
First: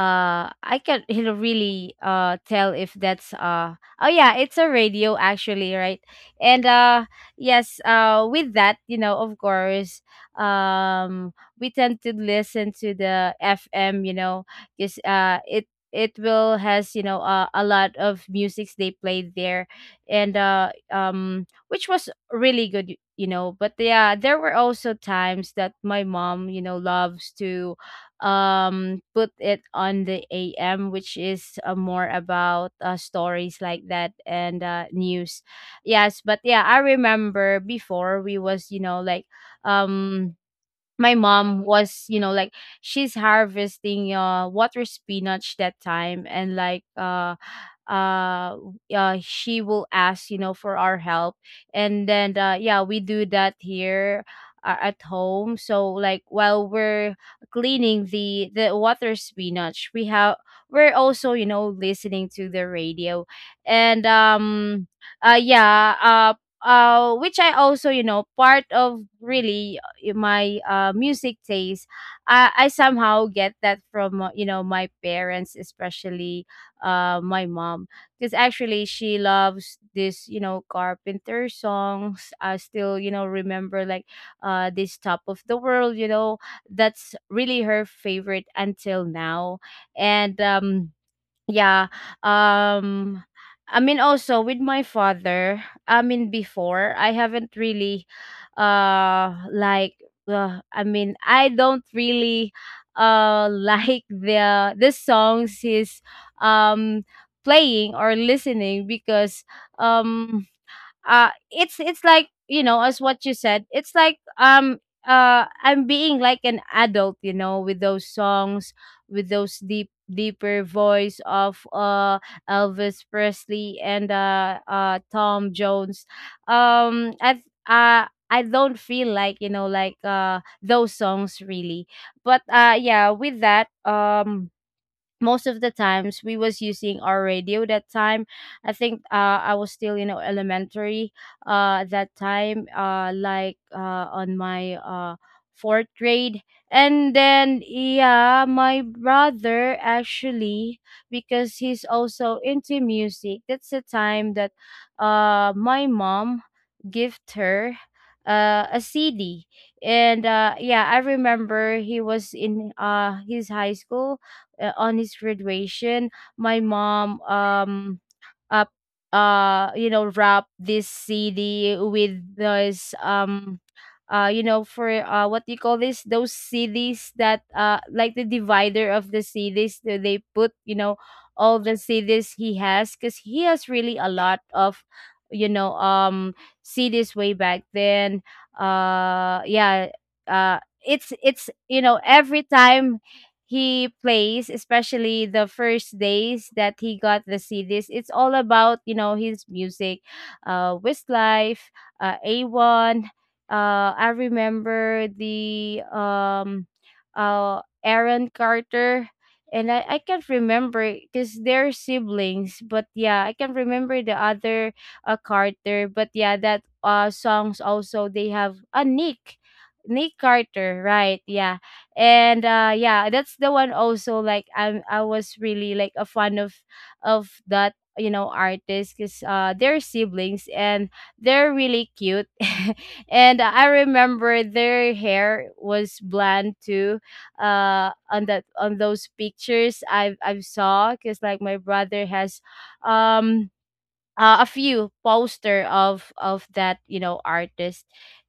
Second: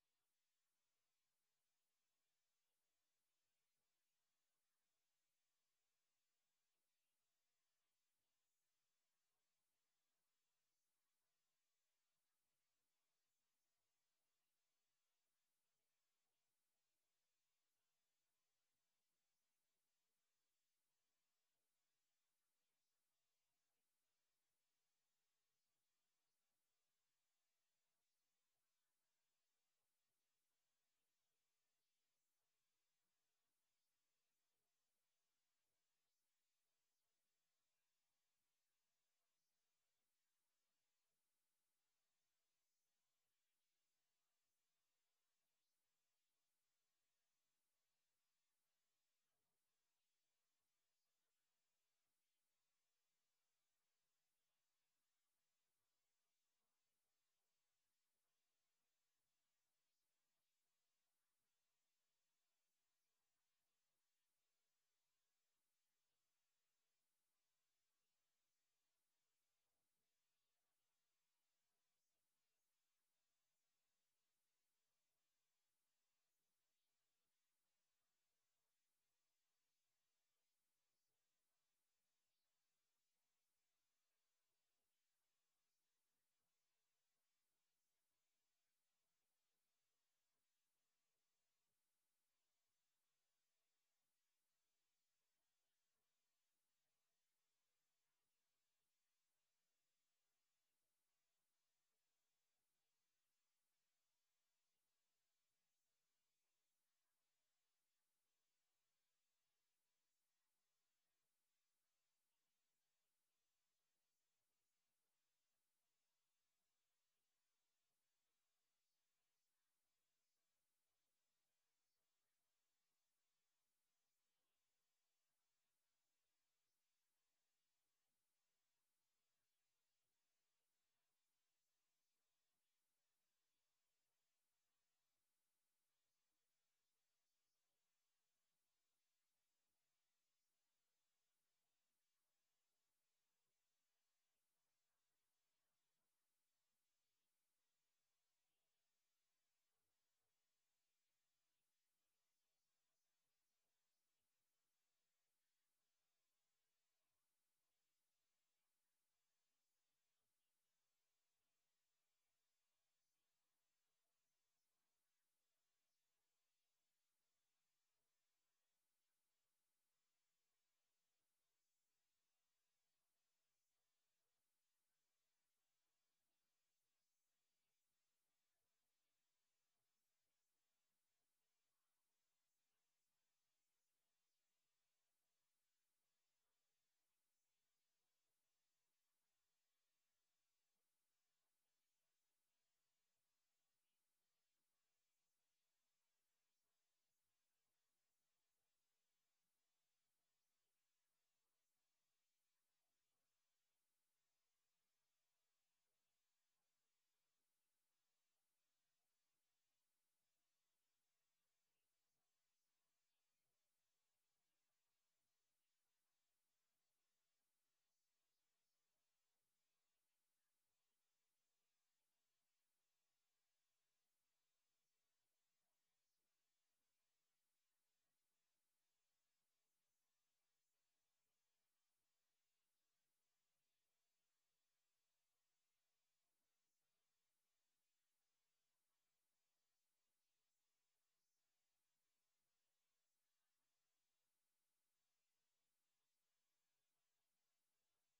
Speaker 2: uh I can, you know, really tell if that's oh yeah, it's a radio, actually, right. and yes with that, you know, of course, we tend to listen to the FM, you know, because it will has, you know, a lot of musics they play there. And which was really good, you know. But yeah, there were also times that my mom, you know, loves to put it on the AM, which is more about stories like that and news. Yes, but yeah, I remember before we was, you know, like um my mom was, you know, like she's harvesting water spinach that time and uh she will ask, you know, for our help. And then yeah, we do that here, at home, so like while we're cleaning the water spinach we have, we're also, you know, listening to the radio. And yeah which I also, you know, part of really my, music taste, I somehow get that from, you know, my parents, especially, my mom, because actually she loves this, you know, Carpenter songs. I still, you know, remember like, this Top of the World. You know, that's really her favorite until now, and yeah. Um I mean also with my father, I mean before I haven't really like, I mean I don't really like the songs he's um playing or listening because um it's like, you know, as what you said, it's like, I'm being like an adult, you know, with those songs, with those deep deeper voice of Elvis Presley and Tom Jones. um i th- uh I don't feel like, you know, like those songs really. But yeah, with that, most of the times we was using our radio that time. I think, I was still, you know, elementary that time, on my, fourth grade. And then yeah, my brother actually, because he's also into music, that's the time that my mom gift her, a CD. And yeah, I remember he was in his high school, on his graduation, my mom up you know, wrap this CD with this, you know, for what do you call this, those CDs that like the divider of the CDs that they put, you know, all the CDs he has because he has really a lot of, you know, CDs way back then. uh yeah uh it's you know, every time he plays, especially the first days that he got the CDs. It's all about, you know, his music, Westlife, A1. I remember the, Aaron Carter. And I can't remember because they're siblings, but yeah, I can remember the other, Carter. But yeah, that songs also they have a, Nick, Nick Carter, right? Yeah, and yeah, that's the one also like I was really like a fan of that, you know, artist because they're siblings and they're really cute. And I remember their hair was blonde too, on that, on those pictures I've saw, because like my brother has, um a few poster of that, you know, artist.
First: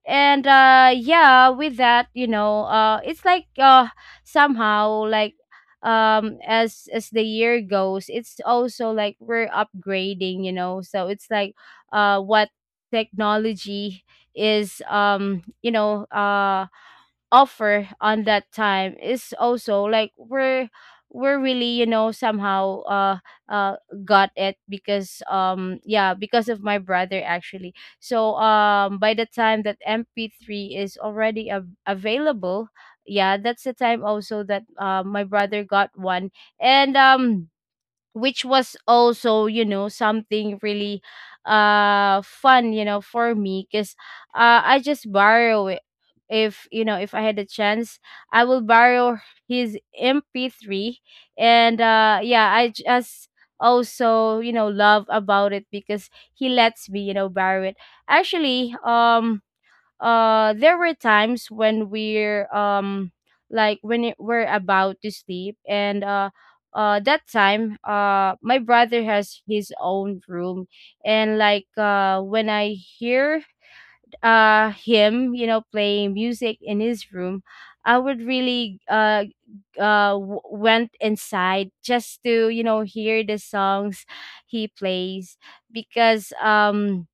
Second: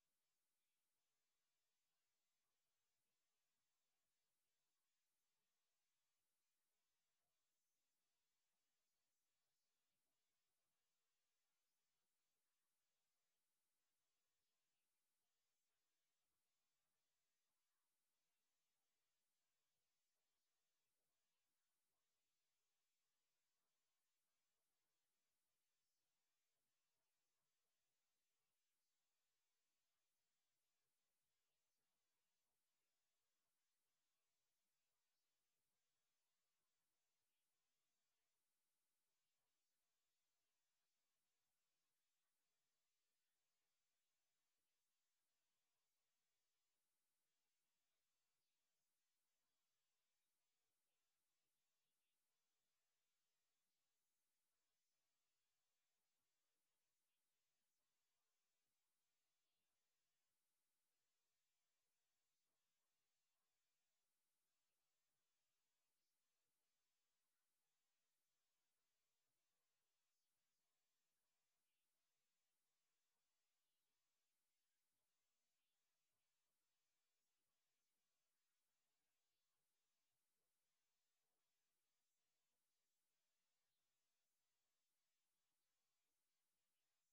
Speaker 2: And yeah, with that, you know, it's like, somehow like, as the year goes, it's also like we're upgrading, you know, so it's like, what technology is, you know, offer on that time is also like we're really, you know, somehow uh got it because, yeah, because of my brother actually. So, by the time that MP3 is already available, yeah, that's the time also that, my brother got one. And which was also, you know, something really fun, you know, for me because I just borrow it. If, you know, if I had a chance, I will borrow his MP3. And yeah, I just also, you know, love about it because he lets me, you know, borrow it. Actually, there were times when we're, like when it, we're about to sleep. And that time, my brother has his own room. And like when I hear him, you know, playing music in his room, I would really went inside just to, you know, hear the songs he plays. Because,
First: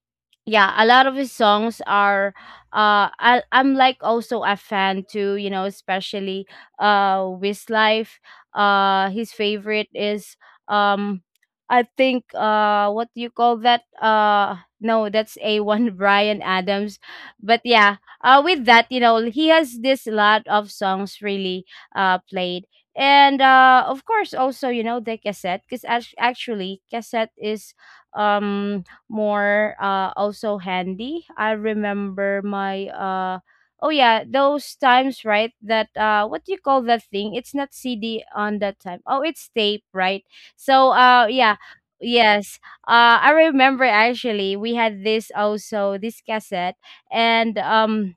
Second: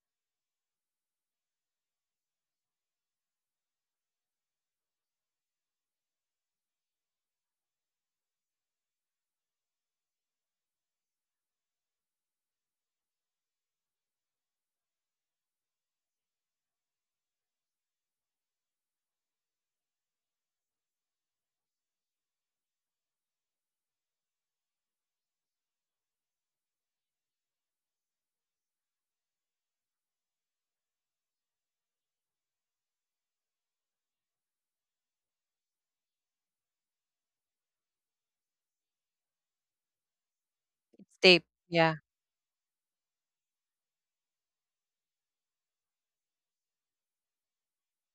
Speaker 2: yeah, a lot of his songs are, I'm like also a fan too, you know, especially Westlife. His favorite is, um I think, what do you call that, no, that's A1 Brian Adams. But yeah, with that, you know, he has this lot of songs really played. And of course also, you know, the cassette, because actually cassette is, um more also handy. I remember my oh yeah, those times, right, that what do you call that thing? It's not CD on that time. Oh, it's tape, right? So
Speaker 1: It's tape.
Speaker 2: yeah,
Speaker 1: Yeah.
Speaker 2: yes. I remember actually we had this also this cassette. And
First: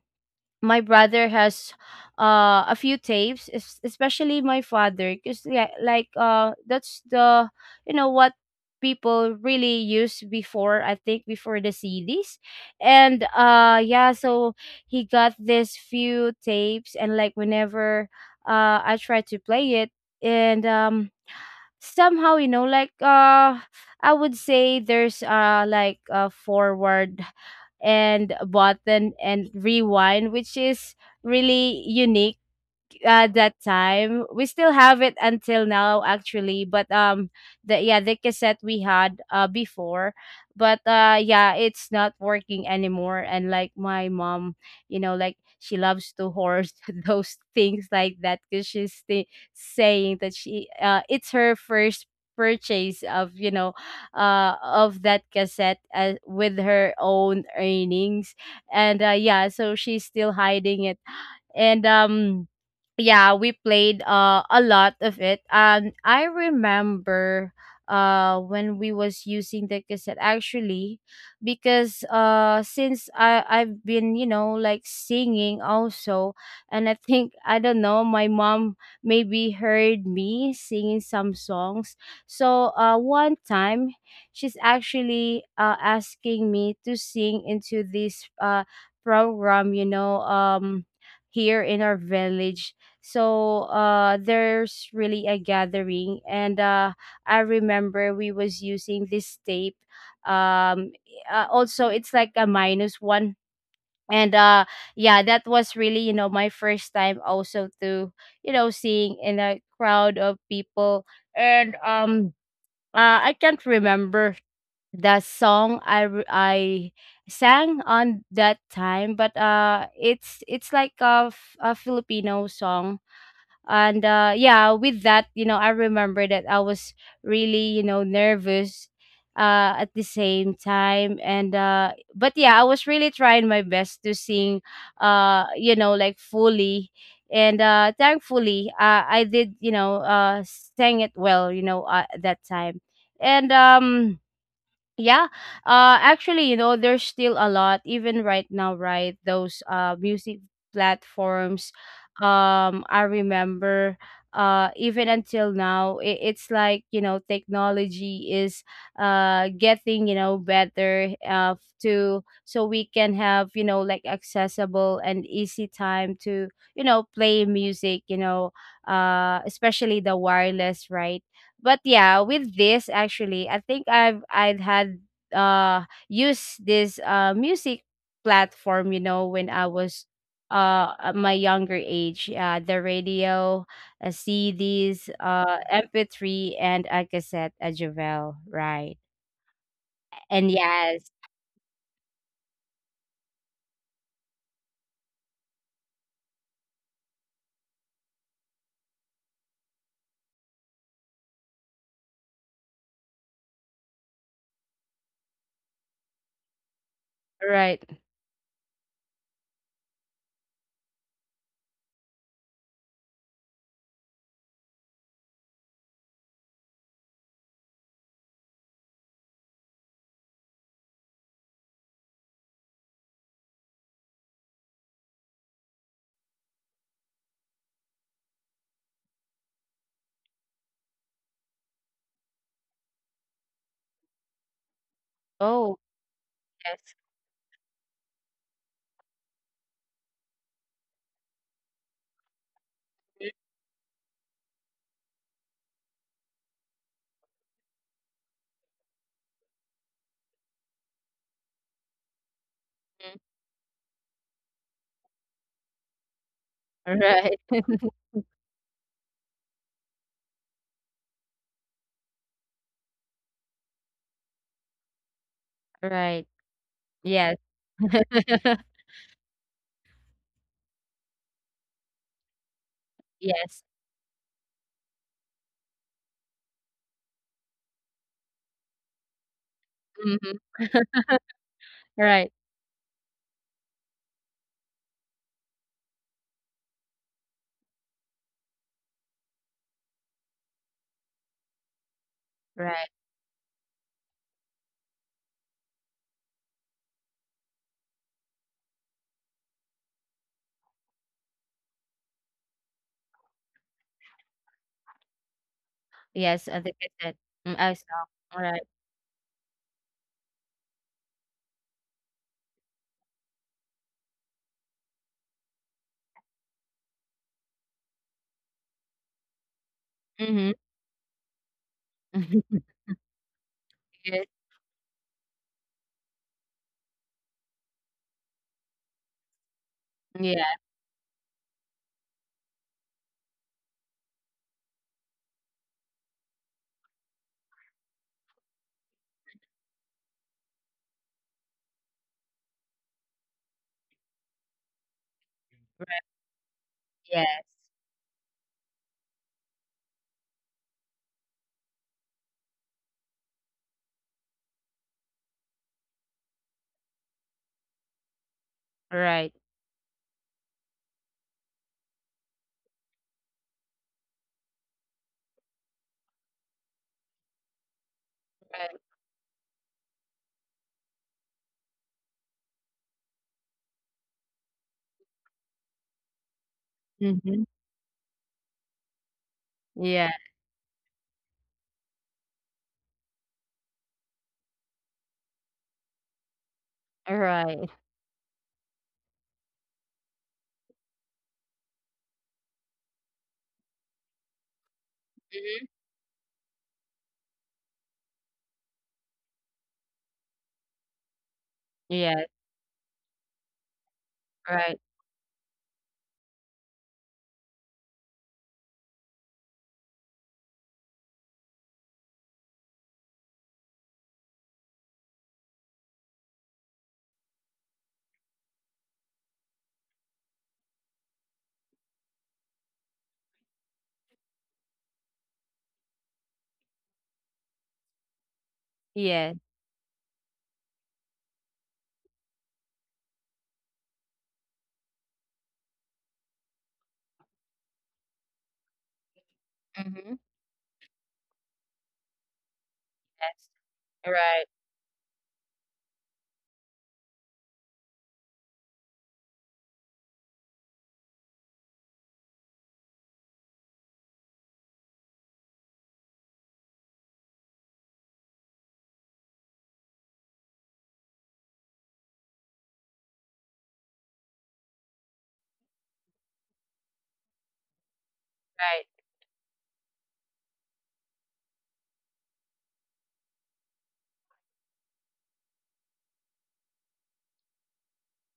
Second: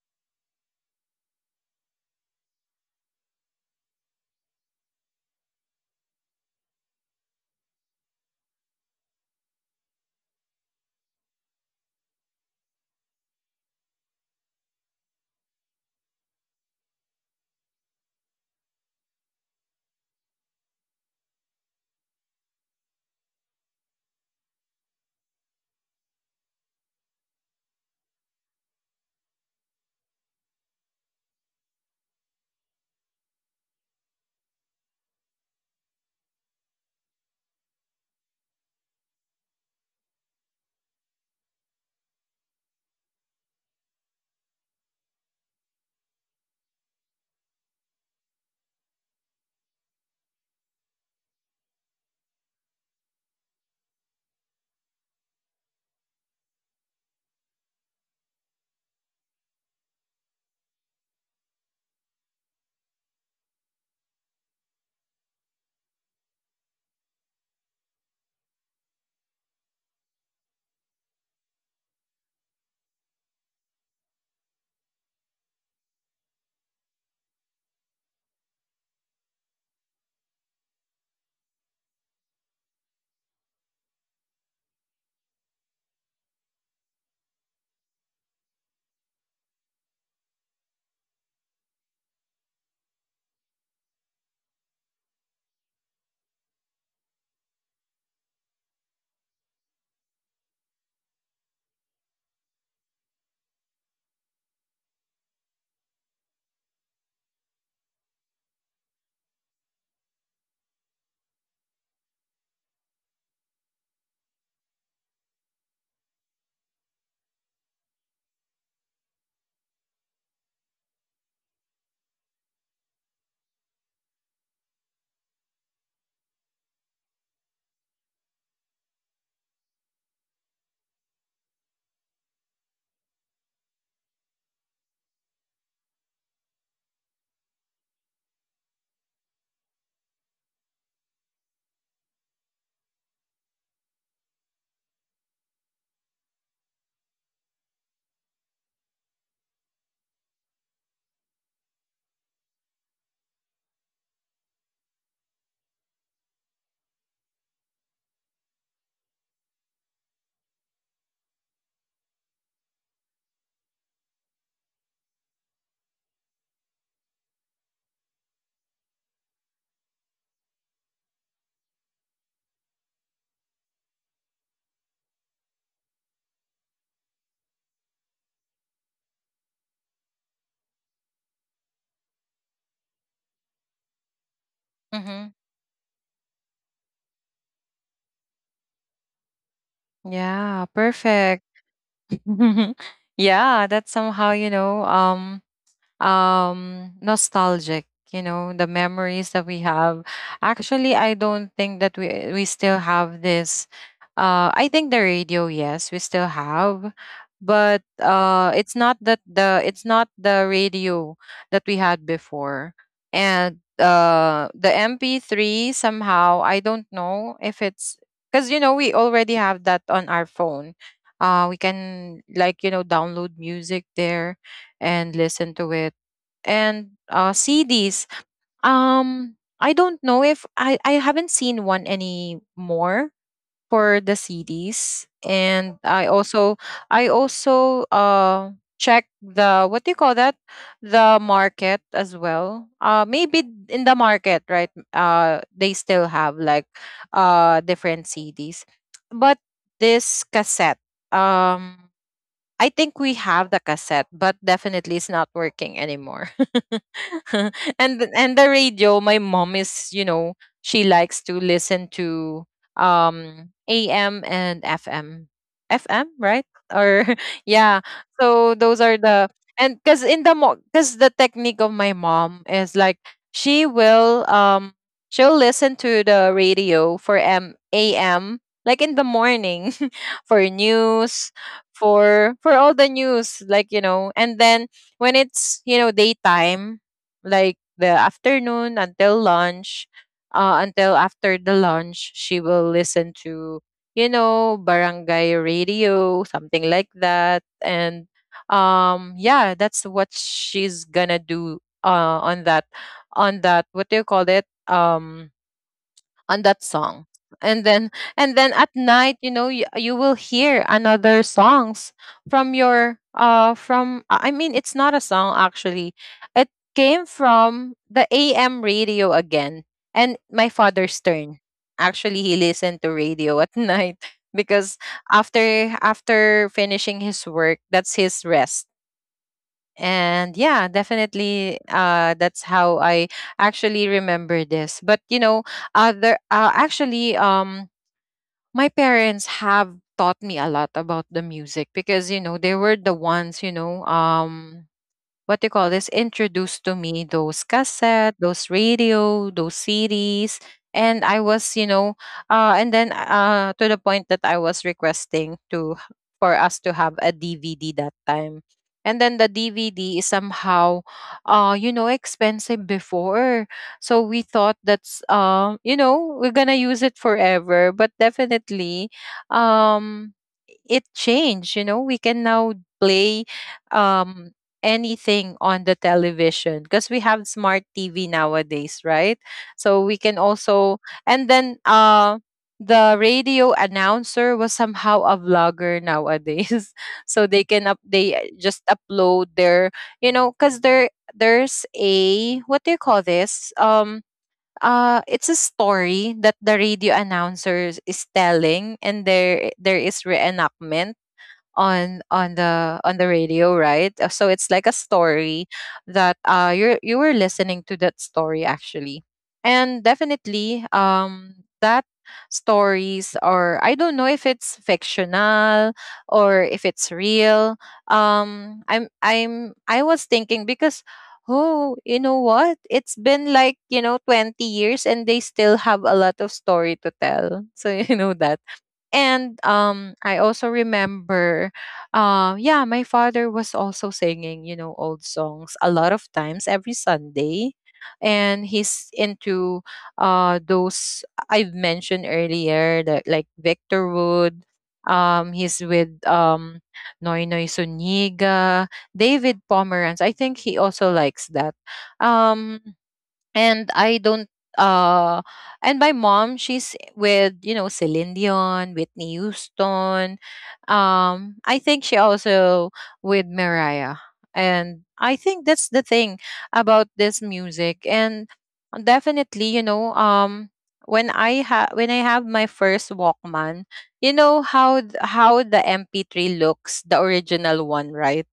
Speaker 2: my brother has a few tapes, especially my father, because yeah, like that's the, you know, what people really used before, I think, before the CDs. And yeah, so he got this few tapes. And like, whenever I try to play it, and somehow, you know, like I would say there's, like a forward and button and rewind, which is really unique at that time. We still have it until now, actually. But, the yeah, the cassette we had, before, but yeah, it's not working anymore. And like my mom, you know, like she loves to hoard those things like that because she's saying that she, it's her first purchase of, you know, of that cassette, with her own earnings. And yeah, so she's still hiding it. And yeah, we played, a lot of it. And I remember when we was using the cassette, actually, because since I've been, you know, like singing also. And I think, I don't know, my mom maybe heard me singing some songs. So one time she's actually asking me to sing into this program, you know, here in our village. So there's really a gathering. And I remember we was using this tape, um also it's like a minus one. And yeah, that was really, you know, my first time also to, you know, seeing in a crowd of people. And I can't remember the song I sang on that time, but it's like a, a Filipino song. And yeah, with that, you know, I remember that I was really, you know, nervous at the same time. And but yeah, I was really trying my best to sing, you know, like fully. And thankfully, I did, you know, sang it well, you know, at that time. And yeah. Actually, you know, there's still a lot even right now, right? Those music platforms. I remember even until now, it, it's like, you know, technology is getting, you know, better to, so we can have, you know, like accessible and easy time to, you know, play music, you know, especially the wireless, right? But yeah, with this actually, I think I'd had uh used this music platform, you know, when I was at my younger age, the radio, CDs,
Speaker 1: Mm-hmm.
Speaker 2: MP3 and a cassette, a Javel, right. And
Speaker 1: Yeah,
Speaker 2: yes,
Speaker 1: perfect. Yeah, that's somehow, you know, nostalgic, you know, the memories that we have. Actually, I don't think that we still have this. I think the radio, yes, we still have,
Speaker 2: right.
Speaker 1: but it's not that the it's not the radio that we had before. And the MP3, somehow I don't know if it's because, you know, we already have that on our phone, we can, like, you know, download music there and listen to it. And CDs. I don't know if I I haven't seen one anymore for the CDs. And
Speaker 2: Oh, yes.
Speaker 1: I also check the what do you call that, the market as well. Maybe in the market, right? They still have, like, different cds, but this cassette, um I think
Speaker 2: Mm.
Speaker 1: we have the cassette, but definitely it's not working anymore. And the radio, my mom is, you know, she likes to listen to AM and FM.
Speaker 2: Right.
Speaker 1: FM,
Speaker 2: Right.
Speaker 1: right? Or
Speaker 2: Yes.
Speaker 1: yeah. So those are the, and cuz in the cuz the technique of my mom is like,
Speaker 2: Yes.
Speaker 1: she will she'll listen to the radio for M AM like in the morning
Speaker 2: Mm-hmm.
Speaker 1: for news,
Speaker 2: Right.
Speaker 1: for all the news, like, you know. And then when it's, you know, daytime, like the afternoon until lunch, until after the lunch, she will
Speaker 2: Right.
Speaker 1: listen to, you know, barangay radio, something like that. And yeah, that's what she's gonna do on that, on that what do you call it, on
Speaker 2: Yes,
Speaker 1: that
Speaker 2: the
Speaker 1: song.
Speaker 2: cassette.
Speaker 1: And
Speaker 2: Mm, I
Speaker 1: then,
Speaker 2: saw.
Speaker 1: and then at
Speaker 2: Right.
Speaker 1: night, you know, you will hear another songs from your from I mean, it's not a song actually, it came from the AM radio again, and
Speaker 2: Mm-hmm.
Speaker 1: my father's turn. Actually, he listened to radio at night,
Speaker 2: Yes.
Speaker 1: because after finishing his work, that's his rest. And
Speaker 2: Yeah,
Speaker 1: yeah, definitely that's how I actually remember this. But, you know, other, actually my parents have taught me a lot about the music because, you know, they were the ones, you know, what do you call this, introduced to me
Speaker 2: yes.
Speaker 1: those cassette, those radio, those CDs. And I was, you know, and then to the point that I was requesting to for us to have a DVD that time. And then the
Speaker 2: Right.
Speaker 1: DVD is somehow, you know, expensive before. So we thought that's, you know, we're gonna use it forever. But
Speaker 2: Right.
Speaker 1: definitely, um, it changed. You know, we can now play um anything on the television because we have
Speaker 2: Mhm.
Speaker 1: smart TV nowadays, right? So we
Speaker 2: Yeah,
Speaker 1: can also and the radio announcer was somehow a vlogger nowadays. So they
Speaker 2: right.
Speaker 1: can up they just upload their because there's a what do you call this? It's a
Speaker 2: Mhm.
Speaker 1: story that the radio announcer is telling, and there is reenactment on
Speaker 2: Yes,
Speaker 1: on the on the radio, right? So it's like a
Speaker 2: right.
Speaker 1: story that you were listening to that story actually. And definitely that stories, or I don't know if it's fictional or if it's real. I'm I was thinking because, oh, you know what? It's been like, you know, 20 years and they still have a lot of story to tell. So, you know that. And
Speaker 2: Yes.
Speaker 1: I also remember, yeah, my father was also singing, you know, old songs a lot of times every Sunday. And he's into
Speaker 2: Mhm.
Speaker 1: those I've mentioned earlier, that, like
Speaker 2: Yes.
Speaker 1: Victor Wood.
Speaker 2: Right,
Speaker 1: He's with Noy Noy Suniga, David Pomeranz. I think he also likes that. Um, and I don't uh and my mom, she's with, you know, Celine Dion, Whitney Houston. Um, I think she also with Mariah. And I think that's the thing about this music. And
Speaker 2: right.
Speaker 1: definitely, you know, when I have, when I have my first Walkman, you know how the MP3 looks, the original one, right?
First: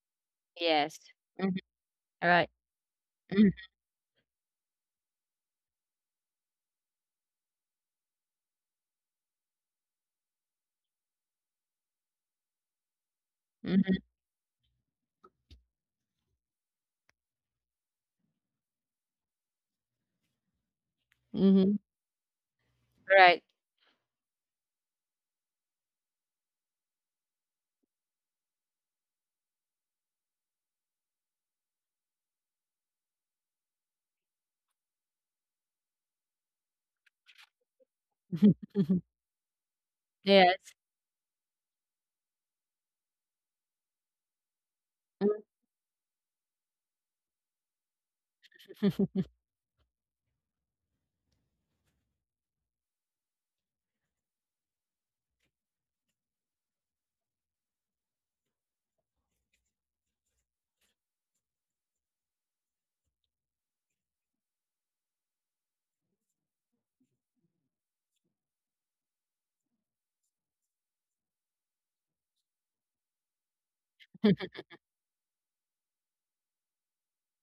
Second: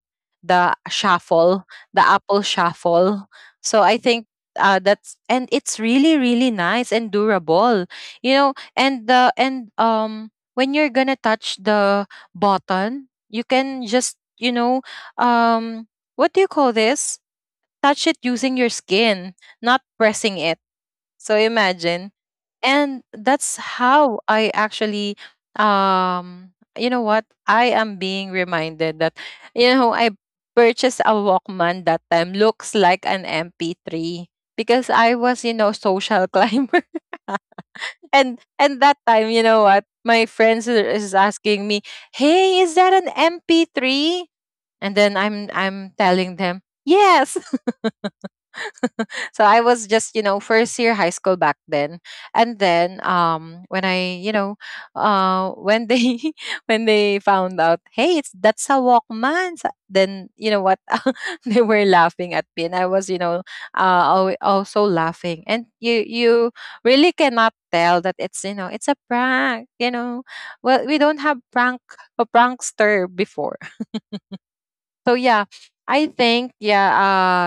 Speaker 1: The
Speaker 2: Yes. Mhm.
Speaker 1: shuffle, the Apple
Speaker 2: Right.
Speaker 1: shuffle.
Speaker 2: Mhm.
Speaker 1: So I think that's and it's really really nice and durable, you know. And the and when you're gonna touch the button, you can
Speaker 2: Mhm.
Speaker 1: just, you know, um what do you call this, touch it using your skin, not pressing it. So
Speaker 2: Mhm.
Speaker 1: imagine. And that's
Speaker 2: Right.
Speaker 1: how I actually, um you know what, I am being reminded that, you know, I purchased a Walkman that time, looks like an MP3 because I was, you know, social climber. And that time, you know what, my friends are-
Speaker 2: Yes.
Speaker 1: is asking me, "Hey, is that an MP3?" And then i'm
Speaker 2: Mhm.
Speaker 1: i'm telling them yes. So I was just, you know, first year high school back then. And then when I, you know, when they when they found out, "Hey, it's that's a Walkman." Then you know what? They were laughing at me, and I was, you know, uh also laughing. And you really cannot tell that it's, you know, it's a prank, you know. Well, we don't have prank a prankster before. So yeah, I think, yeah,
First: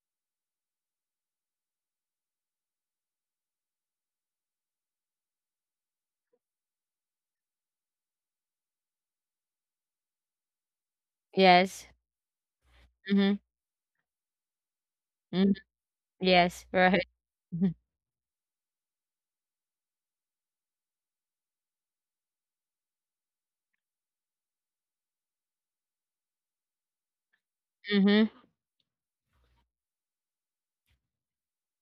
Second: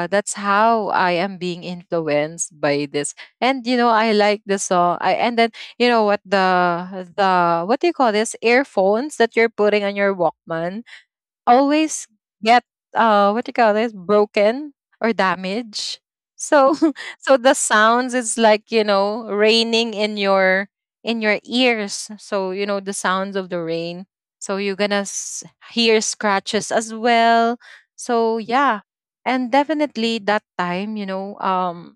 Speaker 1: that's how I am being influenced by this. And you know, I like the song. I and then you know what, the what do you call this? Earphones that you're putting on your Walkman
Speaker 2: Yes.
Speaker 1: always get what
Speaker 2: Mhm.
Speaker 1: do you call this, broken or
Speaker 2: Mhm.
Speaker 1: damaged. So
Speaker 2: Yes, right.
Speaker 1: so the
Speaker 2: Mhm.
Speaker 1: sounds is like, you know, raining in your, in your ears. So you know, the sounds of the rain. So you're gonna hear scratches as well. So
Speaker 2: Mhm.
Speaker 1: yeah. And definitely that time, you know,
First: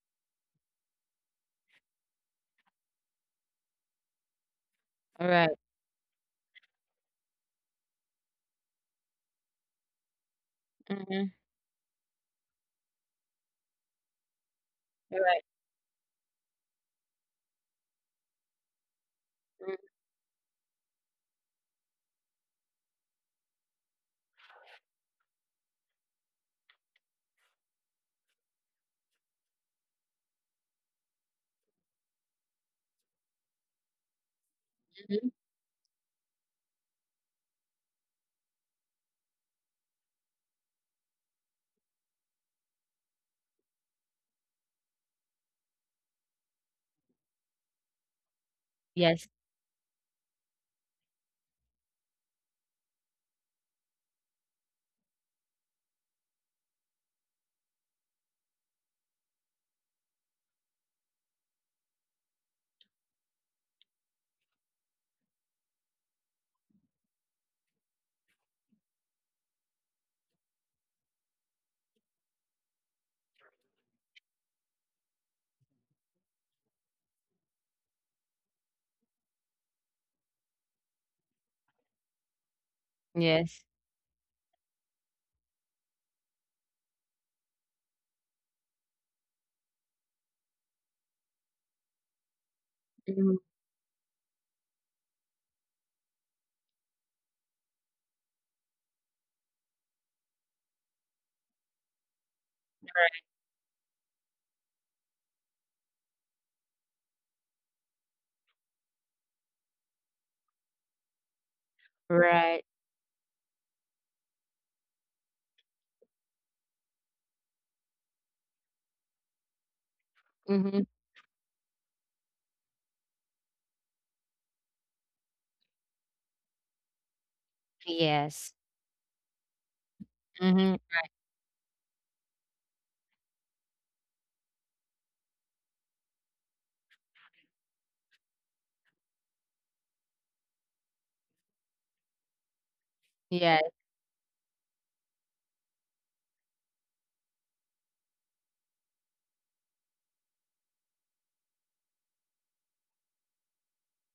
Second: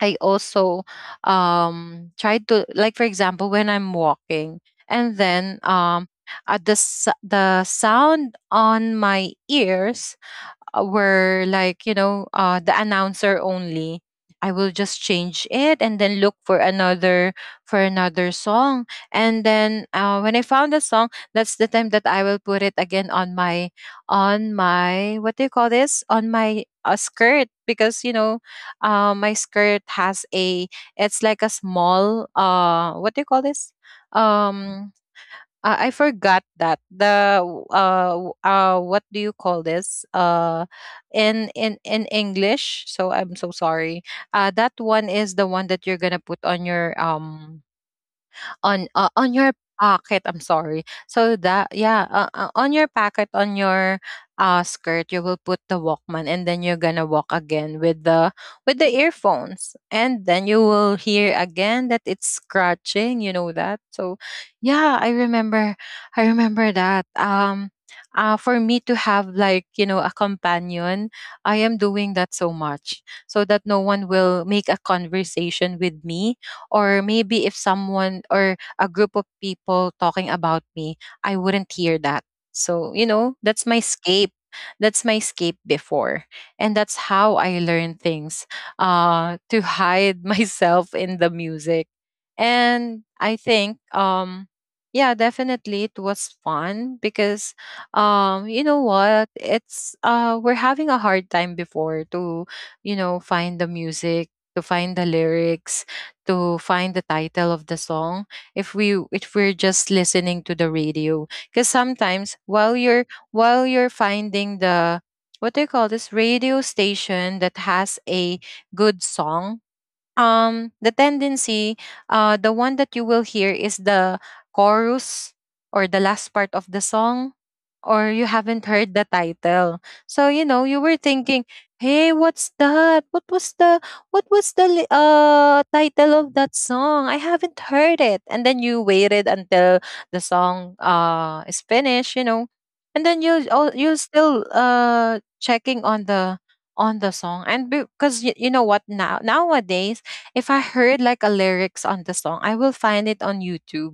Speaker 1: I also try to, like, for example, when I'm walking and
Speaker 2: Right.
Speaker 1: then, at the sound on my ears
Speaker 2: Mhm.
Speaker 1: were like, you know, the announcer only, I will just
Speaker 2: Right.
Speaker 1: change it and then look for another, for another song. And then, when I found a song, that's the time that I will put it again on my, on my, what do you call this, on my, skirt, because you know, my skirt has a, it's like a small, what do you call this, um
Speaker 2: Mhm.
Speaker 1: I forgot that the what do you call this, in in English, so I'm so sorry. That one is the one that you're gonna put on your, on,
Speaker 2: Yes.
Speaker 1: on your pocket, I'm sorry. So that, yeah, on your pocket, on your, skirt, you will put the Walkman, and then you're gonna walk again with the, with the earphones, and then you will hear again that it's scratching, you know that. So yeah, I remember, I remember that, for me to have, like, you know, a companion, I am doing that so much so that no one will make a conversation with me. Or maybe if someone, or a group of people talking about me, I wouldn't hear that. So, you know,
Speaker 2: Yes.
Speaker 1: that's my escape. That's my escape before. And that's how I learn things, to hide myself in the music. And
Speaker 2: Mhm.
Speaker 1: I think, yeah, definitely it was fun because, you know what, it's we're having a hard time before to, you know,
Speaker 2: Right.
Speaker 1: find the music, to find the lyrics, to find the title of the song, if we if we're just listening to the radio, because sometimes
Speaker 2: Right.
Speaker 1: while you're, while you're finding the, what do you call this, radio station that has a good song,
Speaker 2: Mhm.
Speaker 1: the tendency, the one that you will hear is the chorus or the last part of the song, or you
Speaker 2: Yes.
Speaker 1: haven't heard the title. So you know,
Speaker 2: Mhm.
Speaker 1: you were thinking, "Hey, what's that? What was the, what was the title of that song? I haven't heard it." And then you waited until the song is finished, you know. And then you,
Speaker 2: Yes.
Speaker 1: oh, you still checking on the, on the song. And because you know what, now, nowadays, if I heard like a lyrics on the song, I will find it on YouTube,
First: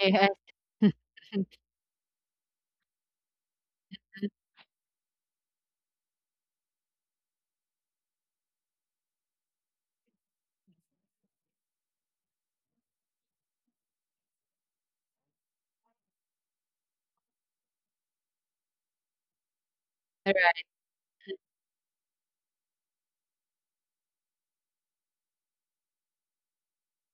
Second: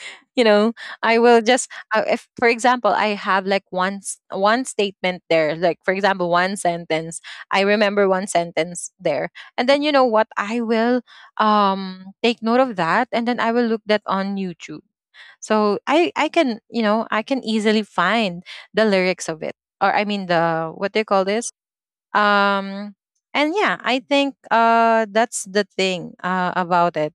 Speaker 2: Yes.
Speaker 1: you know. I will just, if for example I have like one statement there, like for example one sentence, I remember one sentence there, and then you know what, I will take note of that, and then I will look that on YouTube, so I can, you know, I can easily find the lyrics of it, or I mean
Speaker 2: Right.
Speaker 1: the, what do you call this, um and yeah, I think, that's the thing, about it.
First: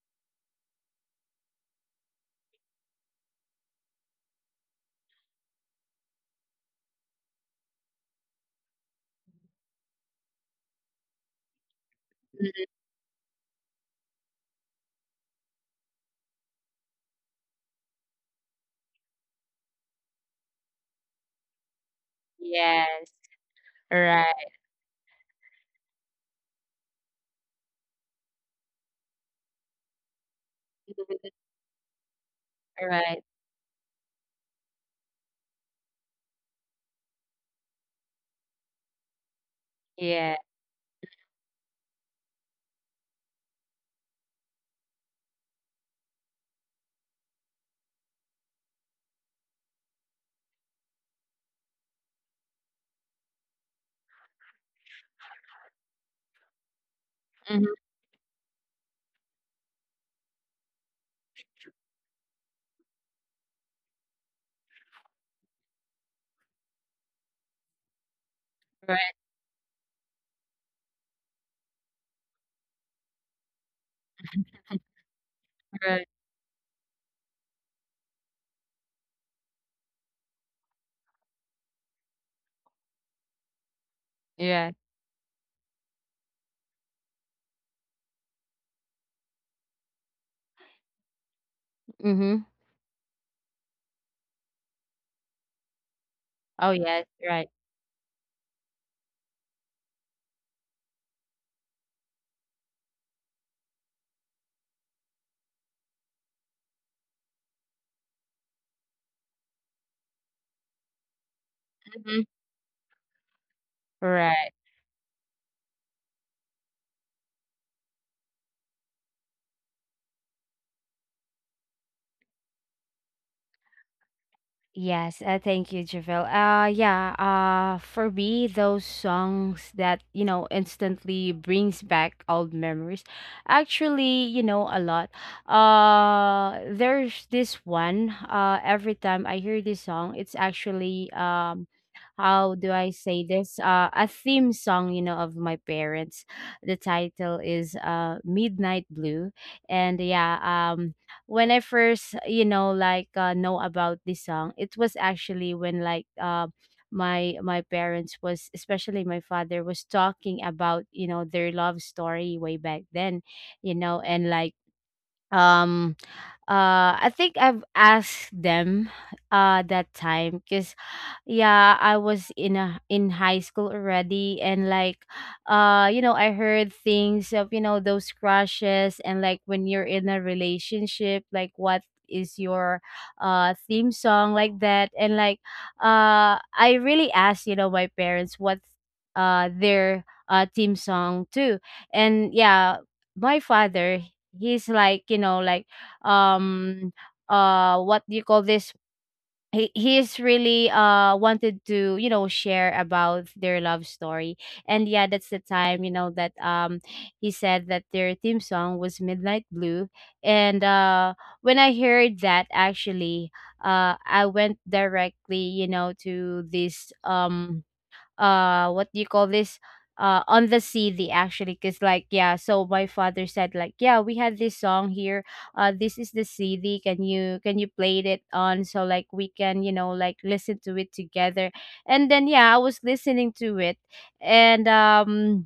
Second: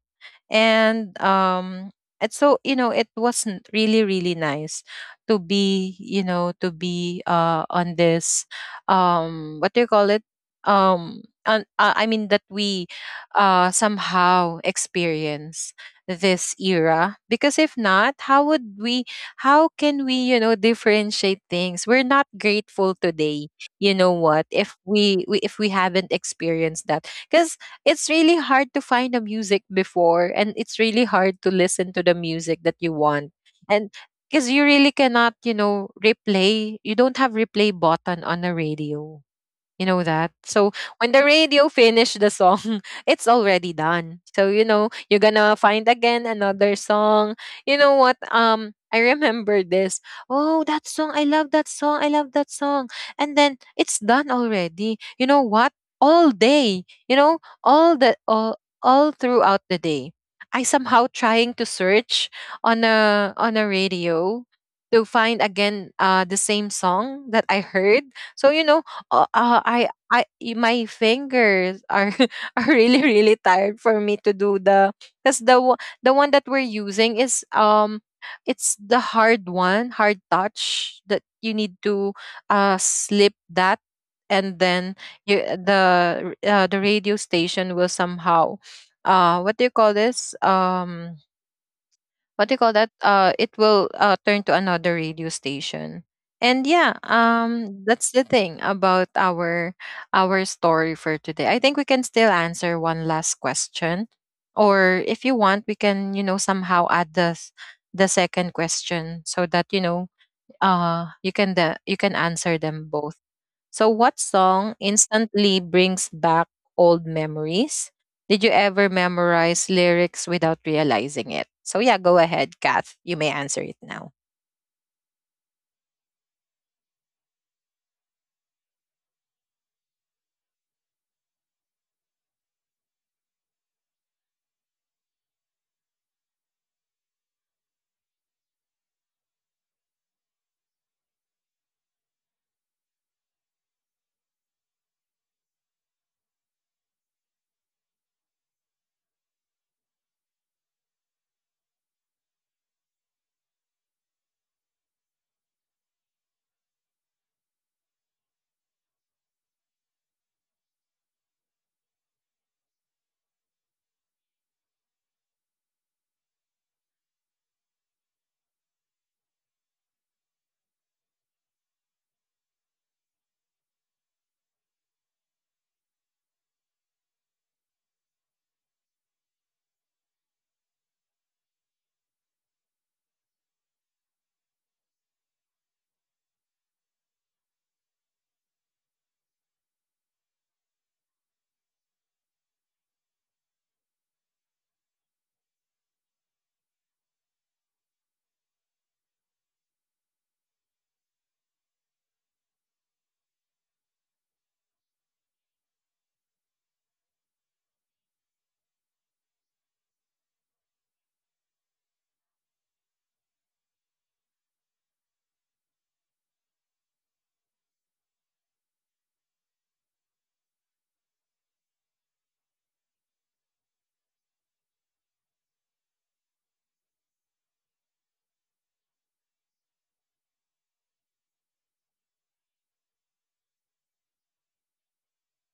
Speaker 1: And so, you know, it wasn't really really nice to be, you know, to be, on this, what do you call it, on, I mean, that we somehow experience this era, because if not, how would we, how can we, you know, differentiate things? We're not grateful
Speaker 2: Yes,
Speaker 1: today, you know what,
Speaker 2: right.
Speaker 1: if we, if we haven't experienced that. Because it's really hard to find the music before, and it's really hard to listen to the music that you want.
Speaker 2: Right.
Speaker 1: And because you really cannot, you know, replay, you don't have replay button on a radio, you know that?
Speaker 2: Yeah.
Speaker 1: So when the radio finished the song, it's already done. So you know, you're gonna find again another song. You know what? Um, I remember this. Oh, that song. I love that song. I love that song. And then it's done already. You know what? All day, you know,
Speaker 2: Mhm.
Speaker 1: all the all, all throughout the day, I somehow trying to search on a, on a radio, to find again the same song that I heard. So you know,
Speaker 2: Right,
Speaker 1: my fingers are are really really tired for me to do the, because the the
Speaker 2: right.
Speaker 1: one that we're using is it's the hard one, hard touch, that you need to slip that, and
Speaker 2: Yeah.
Speaker 1: then you, the the radio station will somehow, what do you call this, what do you
Speaker 2: Mhm.
Speaker 1: call that? It will, turn to another radio station. And
Speaker 2: Oh,
Speaker 1: yeah,
Speaker 2: yes, right.
Speaker 1: that's the thing about our story for today. I think we can still answer one last question, or if you want, we can, you know, somehow add the second question, so that, you know, you can, the you can
Speaker 2: Mhm.
Speaker 1: answer them both. So, what
Speaker 2: Right.
Speaker 1: song instantly brings back old memories? Did you ever memorize lyrics without realizing it? So, yeah, go ahead, Kath. You may answer it now.
Speaker 2: Yes, thank you, Javil. Yeah, for me, those songs that, you know, instantly brings back old memories, actually, you know, a lot. There's this one, every time I hear this song, it's actually, how do I say this? A theme song, you know, of my parents. The title is Midnight Blue, and yeah, when I first, like know about this song, it was actually when like my parents was, especially my father was talking about their love story way back then, and like, um I think I've asked them that time, because yeah, I was in high school already, and like, I heard things of, those crushes, and like when you're in a relationship, like, what is your theme song, like that, and like, I really asked, my parents, what their theme song too. And yeah, my father, he's like, like, um what do you call this, he's really wanted to, share about their love story. And yeah, that's the time, that he said that their theme song was Midnight Blue. And when I heard that, actually, I went directly, to this, what do you call this, on the CD, actually, because like, yeah, so my father said, like, yeah, we had this song here. This is the CD. Can you play it on, so like we can, like, listen to it together. And then, yeah, I was listening to it. And um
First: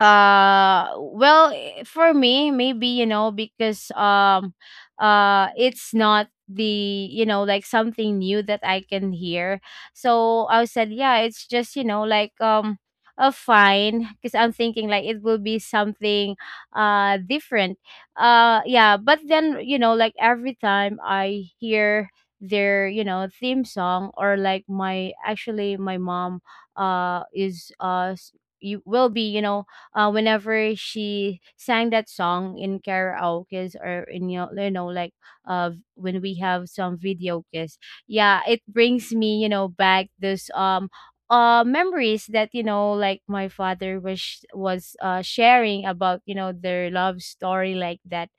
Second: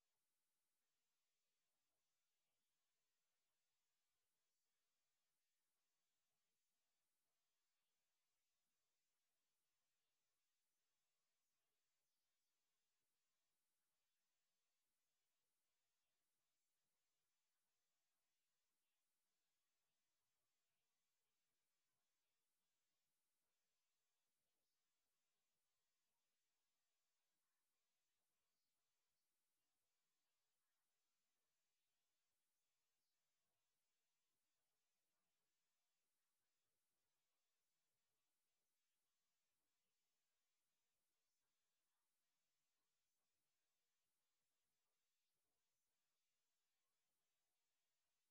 Speaker 2: uh well, for me, maybe, because, it's not the, like, something new that I can hear. So I said yeah, it's just, like, a fine, because I'm thinking like it will be something different. Yeah, but then, like, every time I hear their, theme song, or like, my, actually, my mom is you will be, whenever she sang that song in karaoke's, or in, like, when we have some video kiss, yeah, it brings me, back this, memories that, like, my father was sharing about, their love story, like that.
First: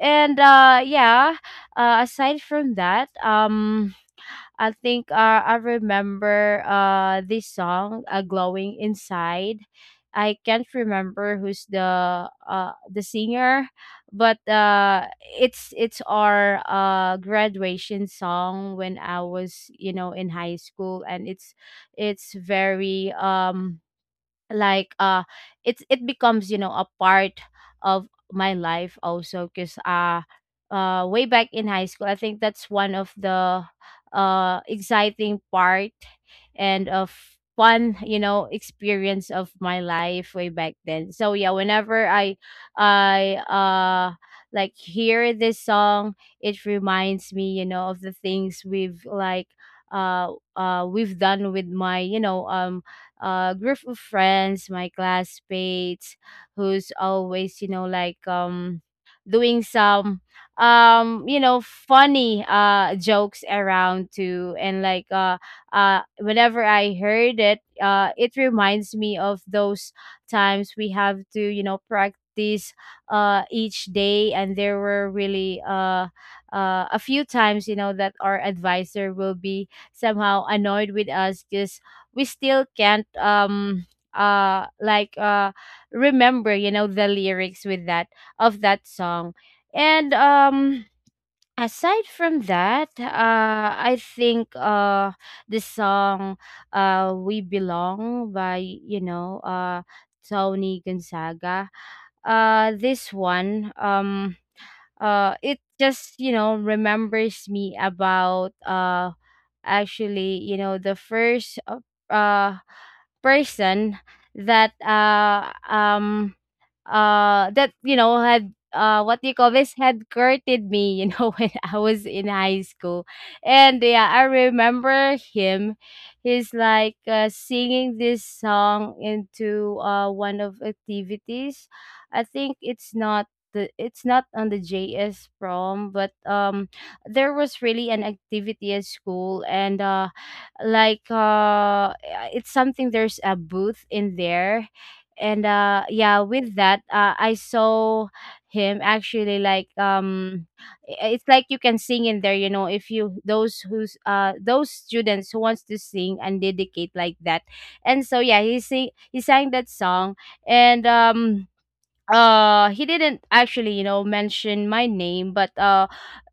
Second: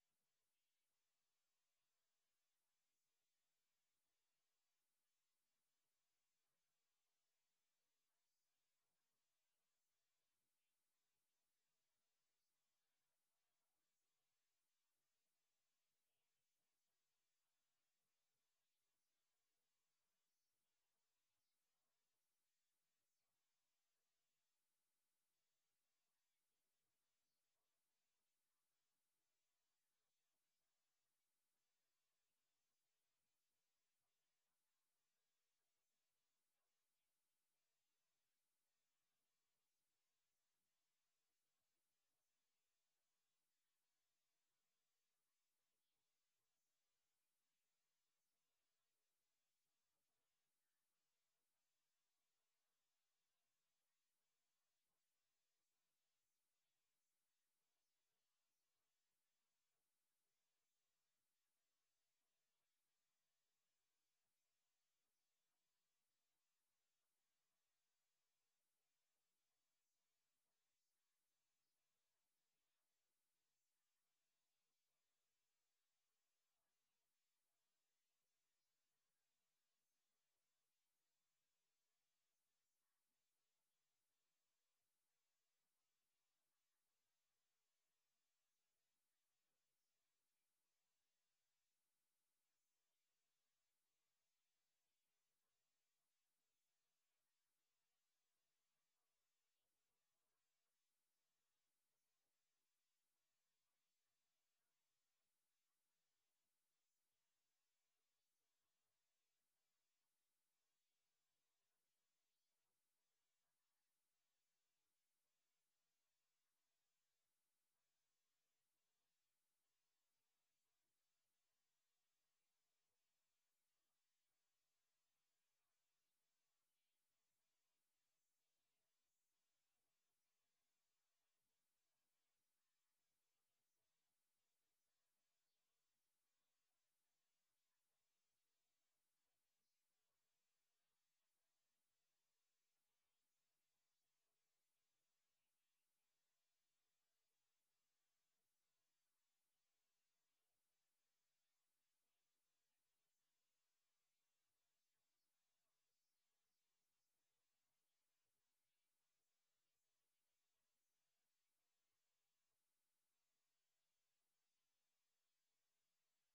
Speaker 2: And yeah. Aside from that, I think, I remember this song, "Glowing Inside." I can't remember who's the singer, but it's our graduation song when I was, in high school, and it's very, like, it becomes, a part of my life also, because way back in high school, I think that's one of the exciting part and of fun, experience of my life way back then. So yeah, whenever I like hear this song, it reminds me, of the things we've like, we've done with my, group of friends, my classmates, who's always, like, doing some, funny jokes around too. And like, whenever I heard it, it reminds me of those times we have to, practice, each day. And there were really, a few times, that our advisor will be somehow annoyed with us, because we still can't, like, remember, the lyrics with that, of that song. And aside from that, I think, the song, "We Belong," by, Tony Gonzaga. This one, it just, remembers me about, actually, the first, uh person that that, had, what do you call this, had courted me, when I was in high school. And yeah, I remember him. He's like, singing this song into, one of activities. I think it's not the it's not on the JS prom, but there was really an activity at school. And like, it's something, there's a booth in there. And yeah, with that, I saw him actually, like, it's like you can sing in there, if you, those who's, those students who wants to sing and dedicate, like that. And so yeah, he sang that song. And he didn't actually, mention my name, but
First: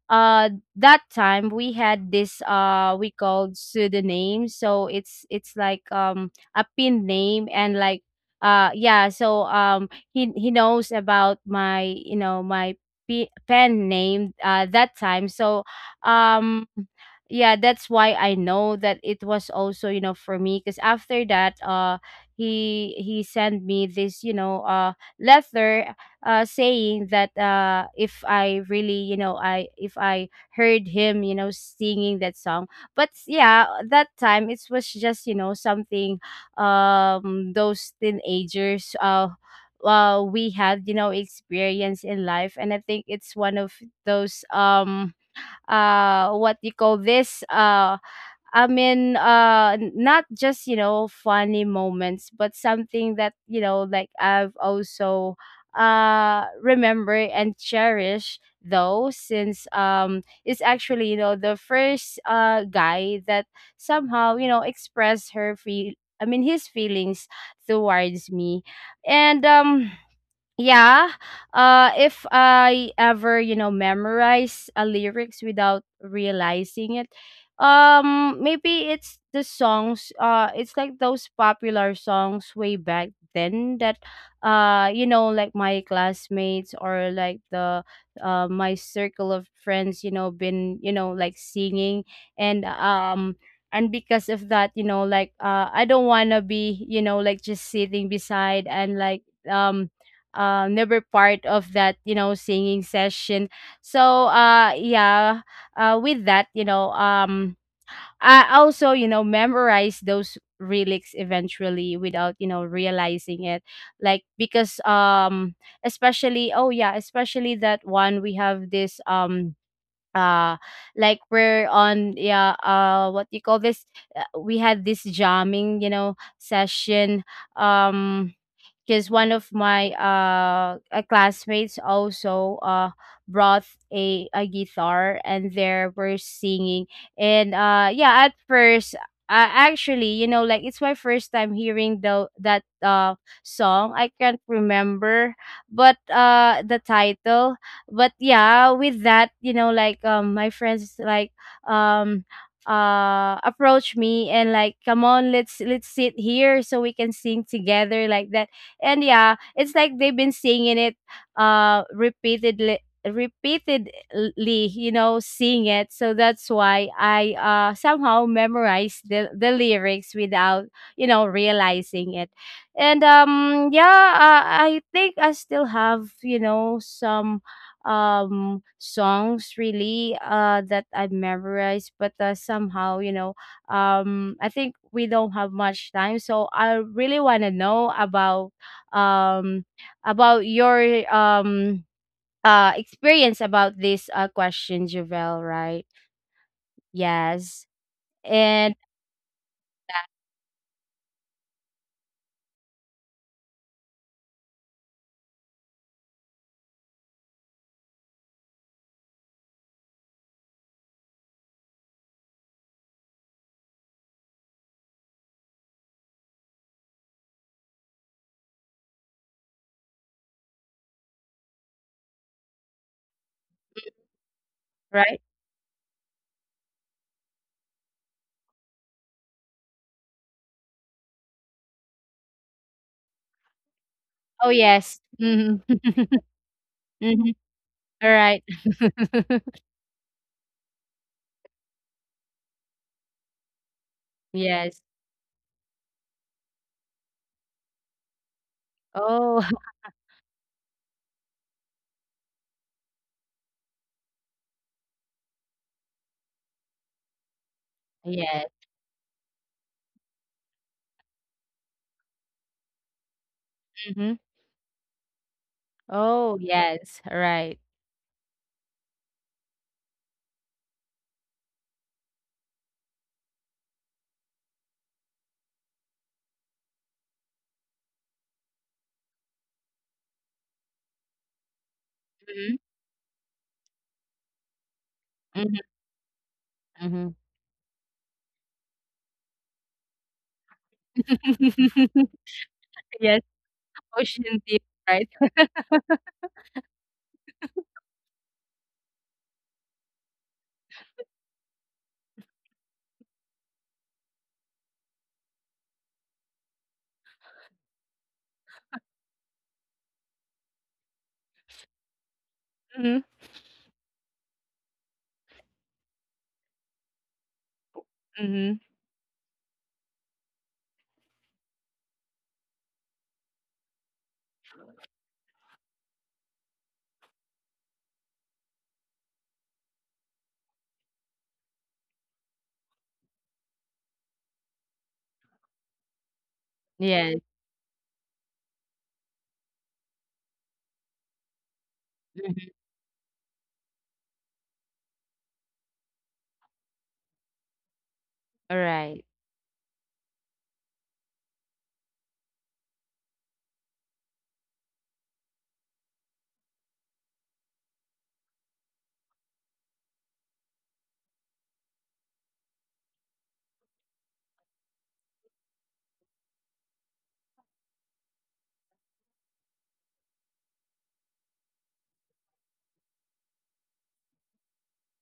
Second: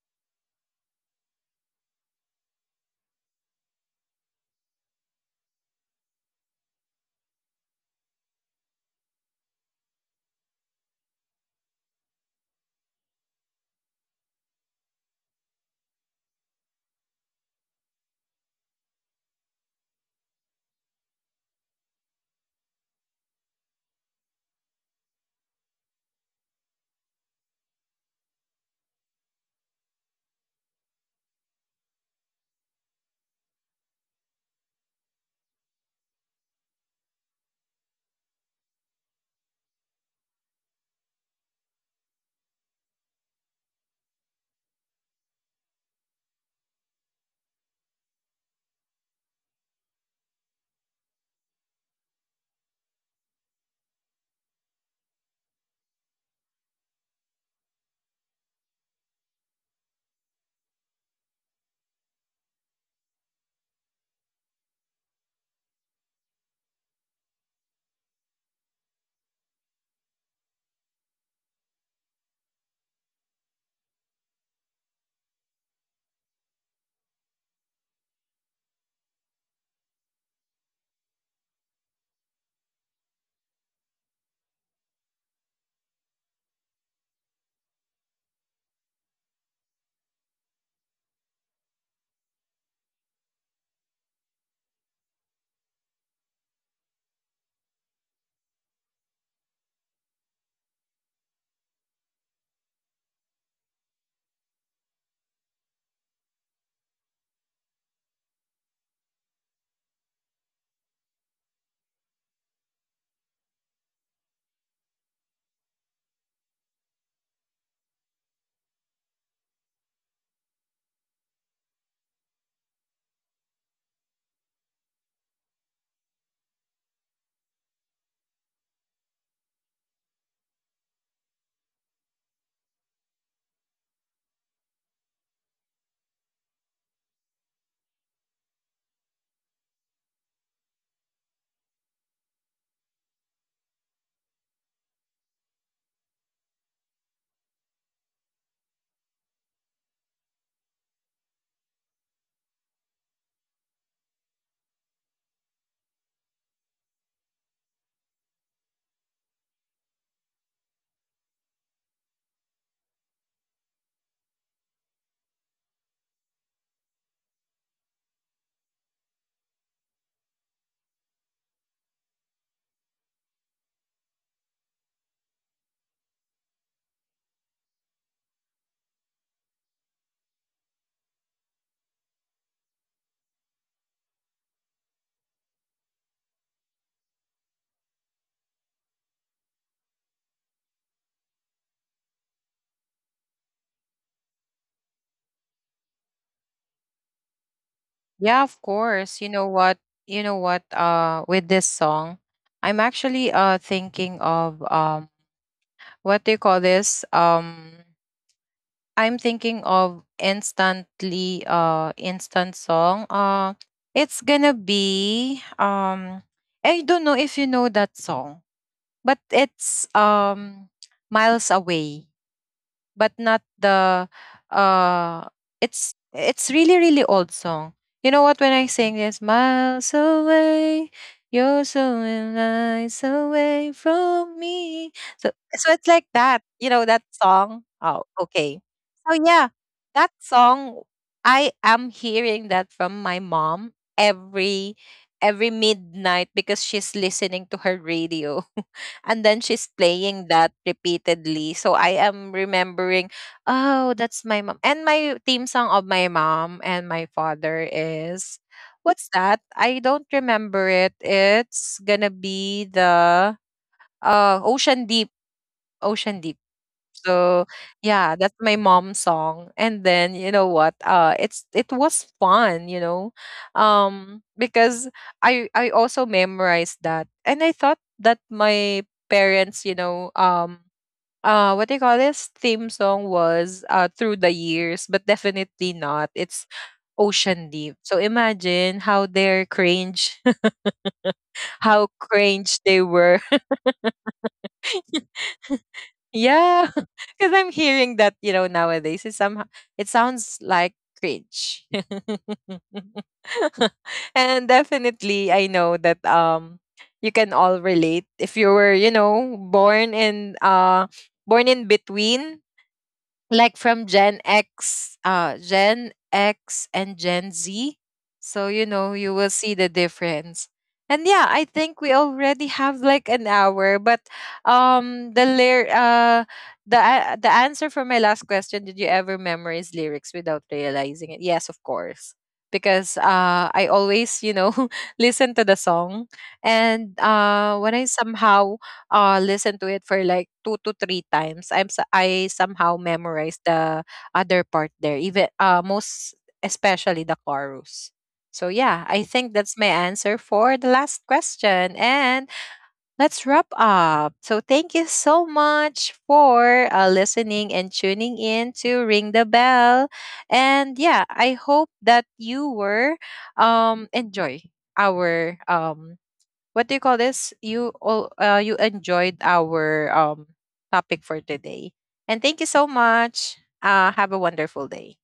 Speaker 2: uh that time we had this, we called pseudonym. So it's like, a pin name, and like, yeah. So, he knows about my, my pen name, that time. So um yeah, that's why I know that it was also, for me. Because after that, he sent me this, letter, saying that, if I really, you know, I if I heard him, singing that song. But yeah, that time it was just, something, those teenagers, we had, experience in life. And I think it's one of those, what you call this, I mean, not just, funny moments, but something that, like I've also remember and cherish, though since, it's actually, the first, guy that somehow, expressed her feel, I mean, his feelings towards me. And yeah. If I ever, memorize a lyrics without realizing it, maybe it's the songs. It's like those popular songs way back then that, like my classmates, or like my circle of friends, been, like singing, and um. and because of that, like, I don't wanna be, like, just sitting beside, and like, um never part of that, singing session. So yeah. With that, I also, memorize those relics eventually, without, realizing it. Like, because, especially oh yeah, especially that one, we have this, uh like we're on, yeah, what do you call this, we had this jamming, session, um because one of my, classmates also brought a guitar, and there were singing. And yeah, at first, actually, like, it's my first time hearing the that song. I can't remember, but the title. But yeah, with that, like, my friends like, um approach me and like, come on, let's sit here so we can sing together, like that. And yeah, it's like they've been singing it repeatedly, repeatedly, sing it. So that's why I somehow memorized the lyrics without, realizing it. And yeah. I think I still have, some, songs, really, that I've memorized, but somehow, I think we don't have much time, so I really want to know about, um about your, um experience about this question, Javel, right? Yes.
Speaker 1: Yeah, of
Speaker 2: And
Speaker 1: course. You know what? You know what? With this song, I'm actually thinking of, what do you call this? I'm thinking of instant song. It's gonna be, I don't know if you know that song, but it's, "Miles Away," but not the,
Speaker 2: right?
Speaker 1: uh it's really really old song. You know what, when I sing this, "Miles Away, you're so miles away from
Speaker 2: Oh
Speaker 1: me."
Speaker 2: yes.
Speaker 1: So,
Speaker 2: Mhm.
Speaker 1: so it's like that, you know that
Speaker 2: Mhm.
Speaker 1: song? Oh,
Speaker 2: All right.
Speaker 1: okay. So yeah, that song, I am hearing that from my mom every
Speaker 2: Yes.
Speaker 1: every midnight, because she's listening to her radio, and then
Speaker 2: Oh,
Speaker 1: she's playing that repeatedly. So I am remembering, oh, that's my mom. And my theme song of my mom and my father is,
Speaker 2: yes.
Speaker 1: what's that, I don't remember it. It's gonna be the,
Speaker 2: Hmm.
Speaker 1: "Ocean Deep." "Ocean
Speaker 2: Oh
Speaker 1: Deep."
Speaker 2: yes. All
Speaker 1: So
Speaker 2: right.
Speaker 1: yeah, that's my mom's song. And then you know what? Uh, it's, it was fun, you know. Um, because I also memorized that. And I thought that my parents, you know, what do you call this,
Speaker 2: Mm-hmm.
Speaker 1: theme song was, "Through the Years," but definitely not. It's
Speaker 2: Mm-hmm.
Speaker 1: "Ocean Deep." So imagine how they're cringe, how cringe they
Speaker 2: Yes.
Speaker 1: were.
Speaker 2: Ocean deep, right?
Speaker 1: Yeah, because I'm hearing that, you know, nowadays, it somehow, it sounds like cringe. And definitely, I know that, you can all relate if you were, you know, born in, born in between,
Speaker 2: Mm-hmm.
Speaker 1: like from Gen X, Gen X and Gen Z. So, you
Speaker 2: Mm-hmm.
Speaker 1: know, you will see the difference. And yeah, I think we already have like an hour, but, um the lyr- uh the the answer for my last question, did you ever memorize lyrics without realizing it? Yes, of course. Because, I always, you know, listen to the song. And
Speaker 2: Yes.
Speaker 1: when I somehow, listen to it for like two to three times, I
Speaker 2: Mhm.
Speaker 1: somehow memorize the other part there, even, most especially the chorus. So
Speaker 2: All
Speaker 1: yeah,
Speaker 2: right.
Speaker 1: I think that's my answer for the last question, and let's wrap up. So thank you so much for, listening and tuning in to Ring the Bell, and yeah, I hope that you were, enjoy our, what do you call this, you all, you enjoyed our, topic for today. And thank you so much. Have a wonderful day.